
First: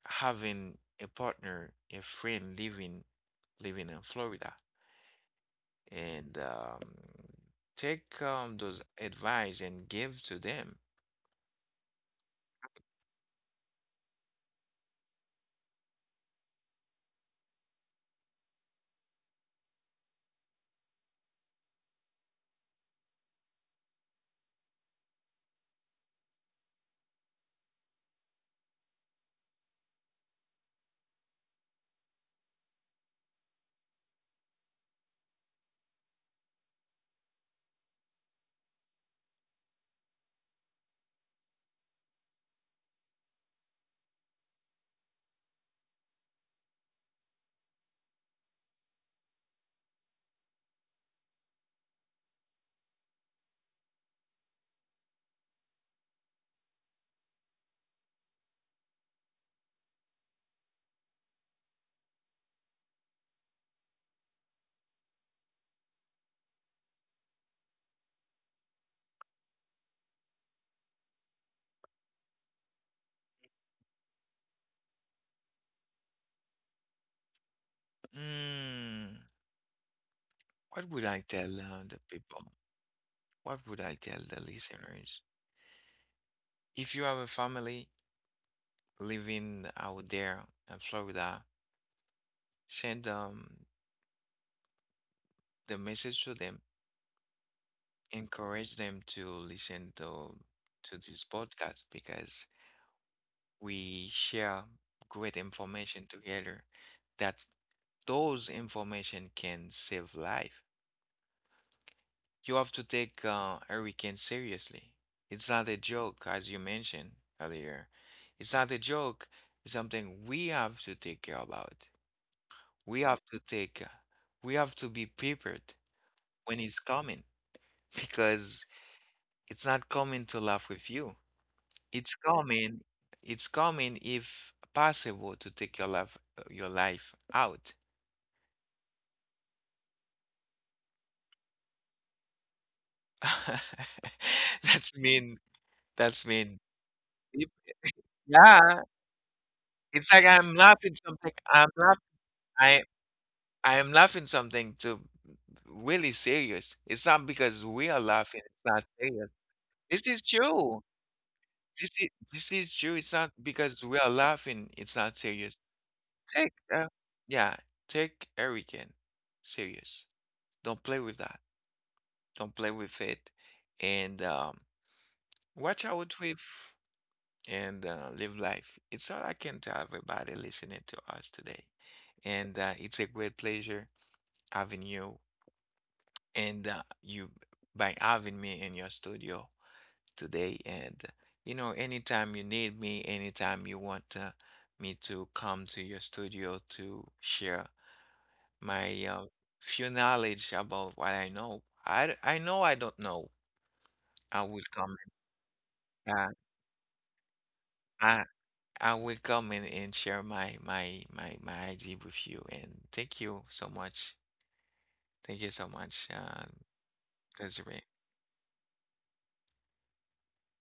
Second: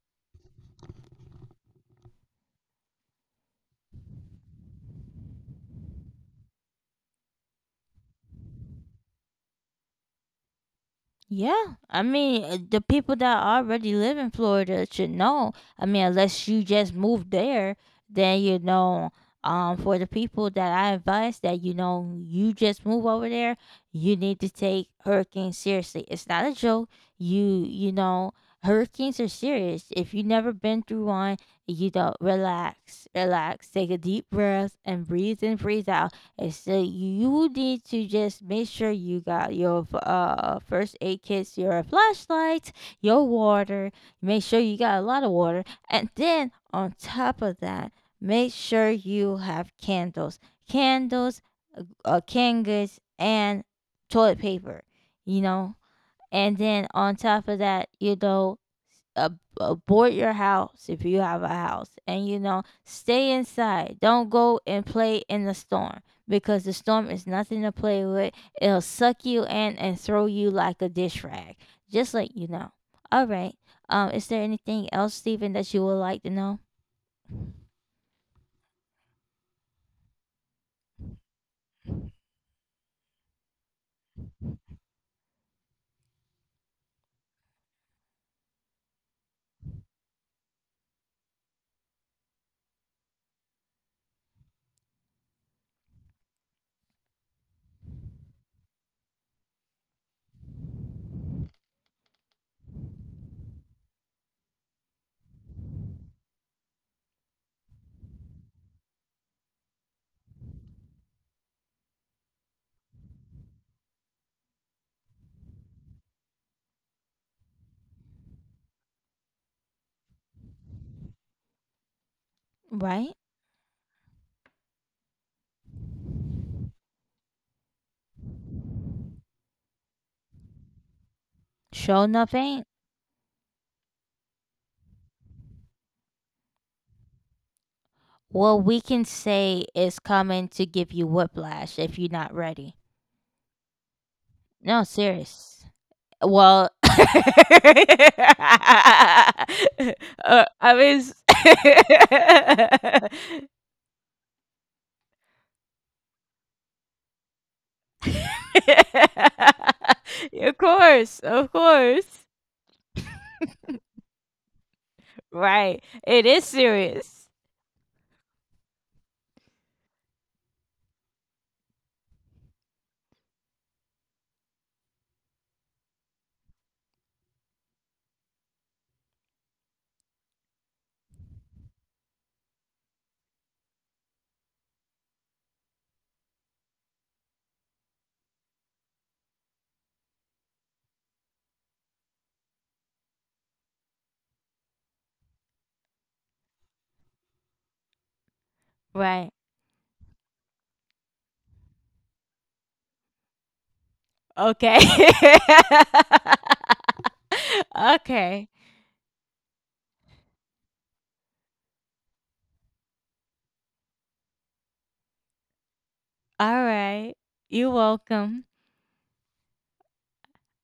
[SPEAKER 2] having a partner, a friend living living in Florida, and take those advice and give to them.
[SPEAKER 1] Yeah, I mean, the people that already live in Florida should know. I mean, unless you just moved there, then you know. For the people that I advise that you know you just move over there, you need to take hurricanes seriously. It's not a joke. You know hurricanes are serious. If you never been through one, you know, relax, relax, take a deep breath and breathe in, breathe out, and so you need to just make sure you got your first aid kits, your flashlight, your water. Make sure you got a lot of water, and then on top of that, make sure you have candles, candles, candles, and toilet paper. You know, and then on top of that, you know, abort your house if you have a house, and you know, stay inside, don't go and play in the storm, because the storm is nothing to play with. It'll suck you in and throw you like a dish rag, just let you know. All right, is there anything else, Stephen, that you would like to know?
[SPEAKER 2] Mm, what would I tell the people? What would I tell the listeners? If you have a family living out there in Florida, send the message to them. Encourage them to listen to this podcast because we share great information together. That those information can save life. You have to take hurricane seriously. It's not a joke, as you mentioned earlier. It's not a joke. It's something we have to take care about. We
[SPEAKER 1] Right.
[SPEAKER 2] have to take, we have to be prepared when it's coming <laughs> because it's not coming to laugh with you.
[SPEAKER 1] Show
[SPEAKER 2] It's
[SPEAKER 1] enough ain't.
[SPEAKER 2] coming, it's coming if possible to take your life out.
[SPEAKER 1] Well, we can say is coming to give you whiplash if you're not ready.
[SPEAKER 2] <laughs>
[SPEAKER 1] No,
[SPEAKER 2] That's mean.
[SPEAKER 1] serious.
[SPEAKER 2] That's mean.
[SPEAKER 1] Well, <laughs>
[SPEAKER 2] Yeah, it's like
[SPEAKER 1] I
[SPEAKER 2] I'm laughing
[SPEAKER 1] was,
[SPEAKER 2] something. I'm laughing. I I am laughing something to really serious. It's not because we are laughing. It's not serious. This is
[SPEAKER 1] <laughs> of
[SPEAKER 2] true.
[SPEAKER 1] course, of course.
[SPEAKER 2] This is true. It's not because we are laughing. It's not serious.
[SPEAKER 1] Right. It is
[SPEAKER 2] Take
[SPEAKER 1] serious.
[SPEAKER 2] yeah, take hurricane serious. Don't play with that. Don't play with it. And watch out with and live life. It's all I can tell everybody listening to us today. And it's a great pleasure having you and you by having me in your studio today, and you know, anytime you need me, anytime you want me to come to your studio to share my
[SPEAKER 1] Right.
[SPEAKER 2] few knowledge about what I know I know I don't know, I will
[SPEAKER 1] Okay.
[SPEAKER 2] come
[SPEAKER 1] <laughs>
[SPEAKER 2] and, I
[SPEAKER 1] Okay.
[SPEAKER 2] I will come and share my idea with you, and thank you so much, thank you so much
[SPEAKER 1] All right. You're
[SPEAKER 2] Desiree.
[SPEAKER 1] welcome.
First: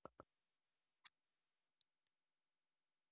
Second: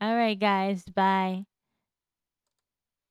[SPEAKER 1] All right, guys. Bye.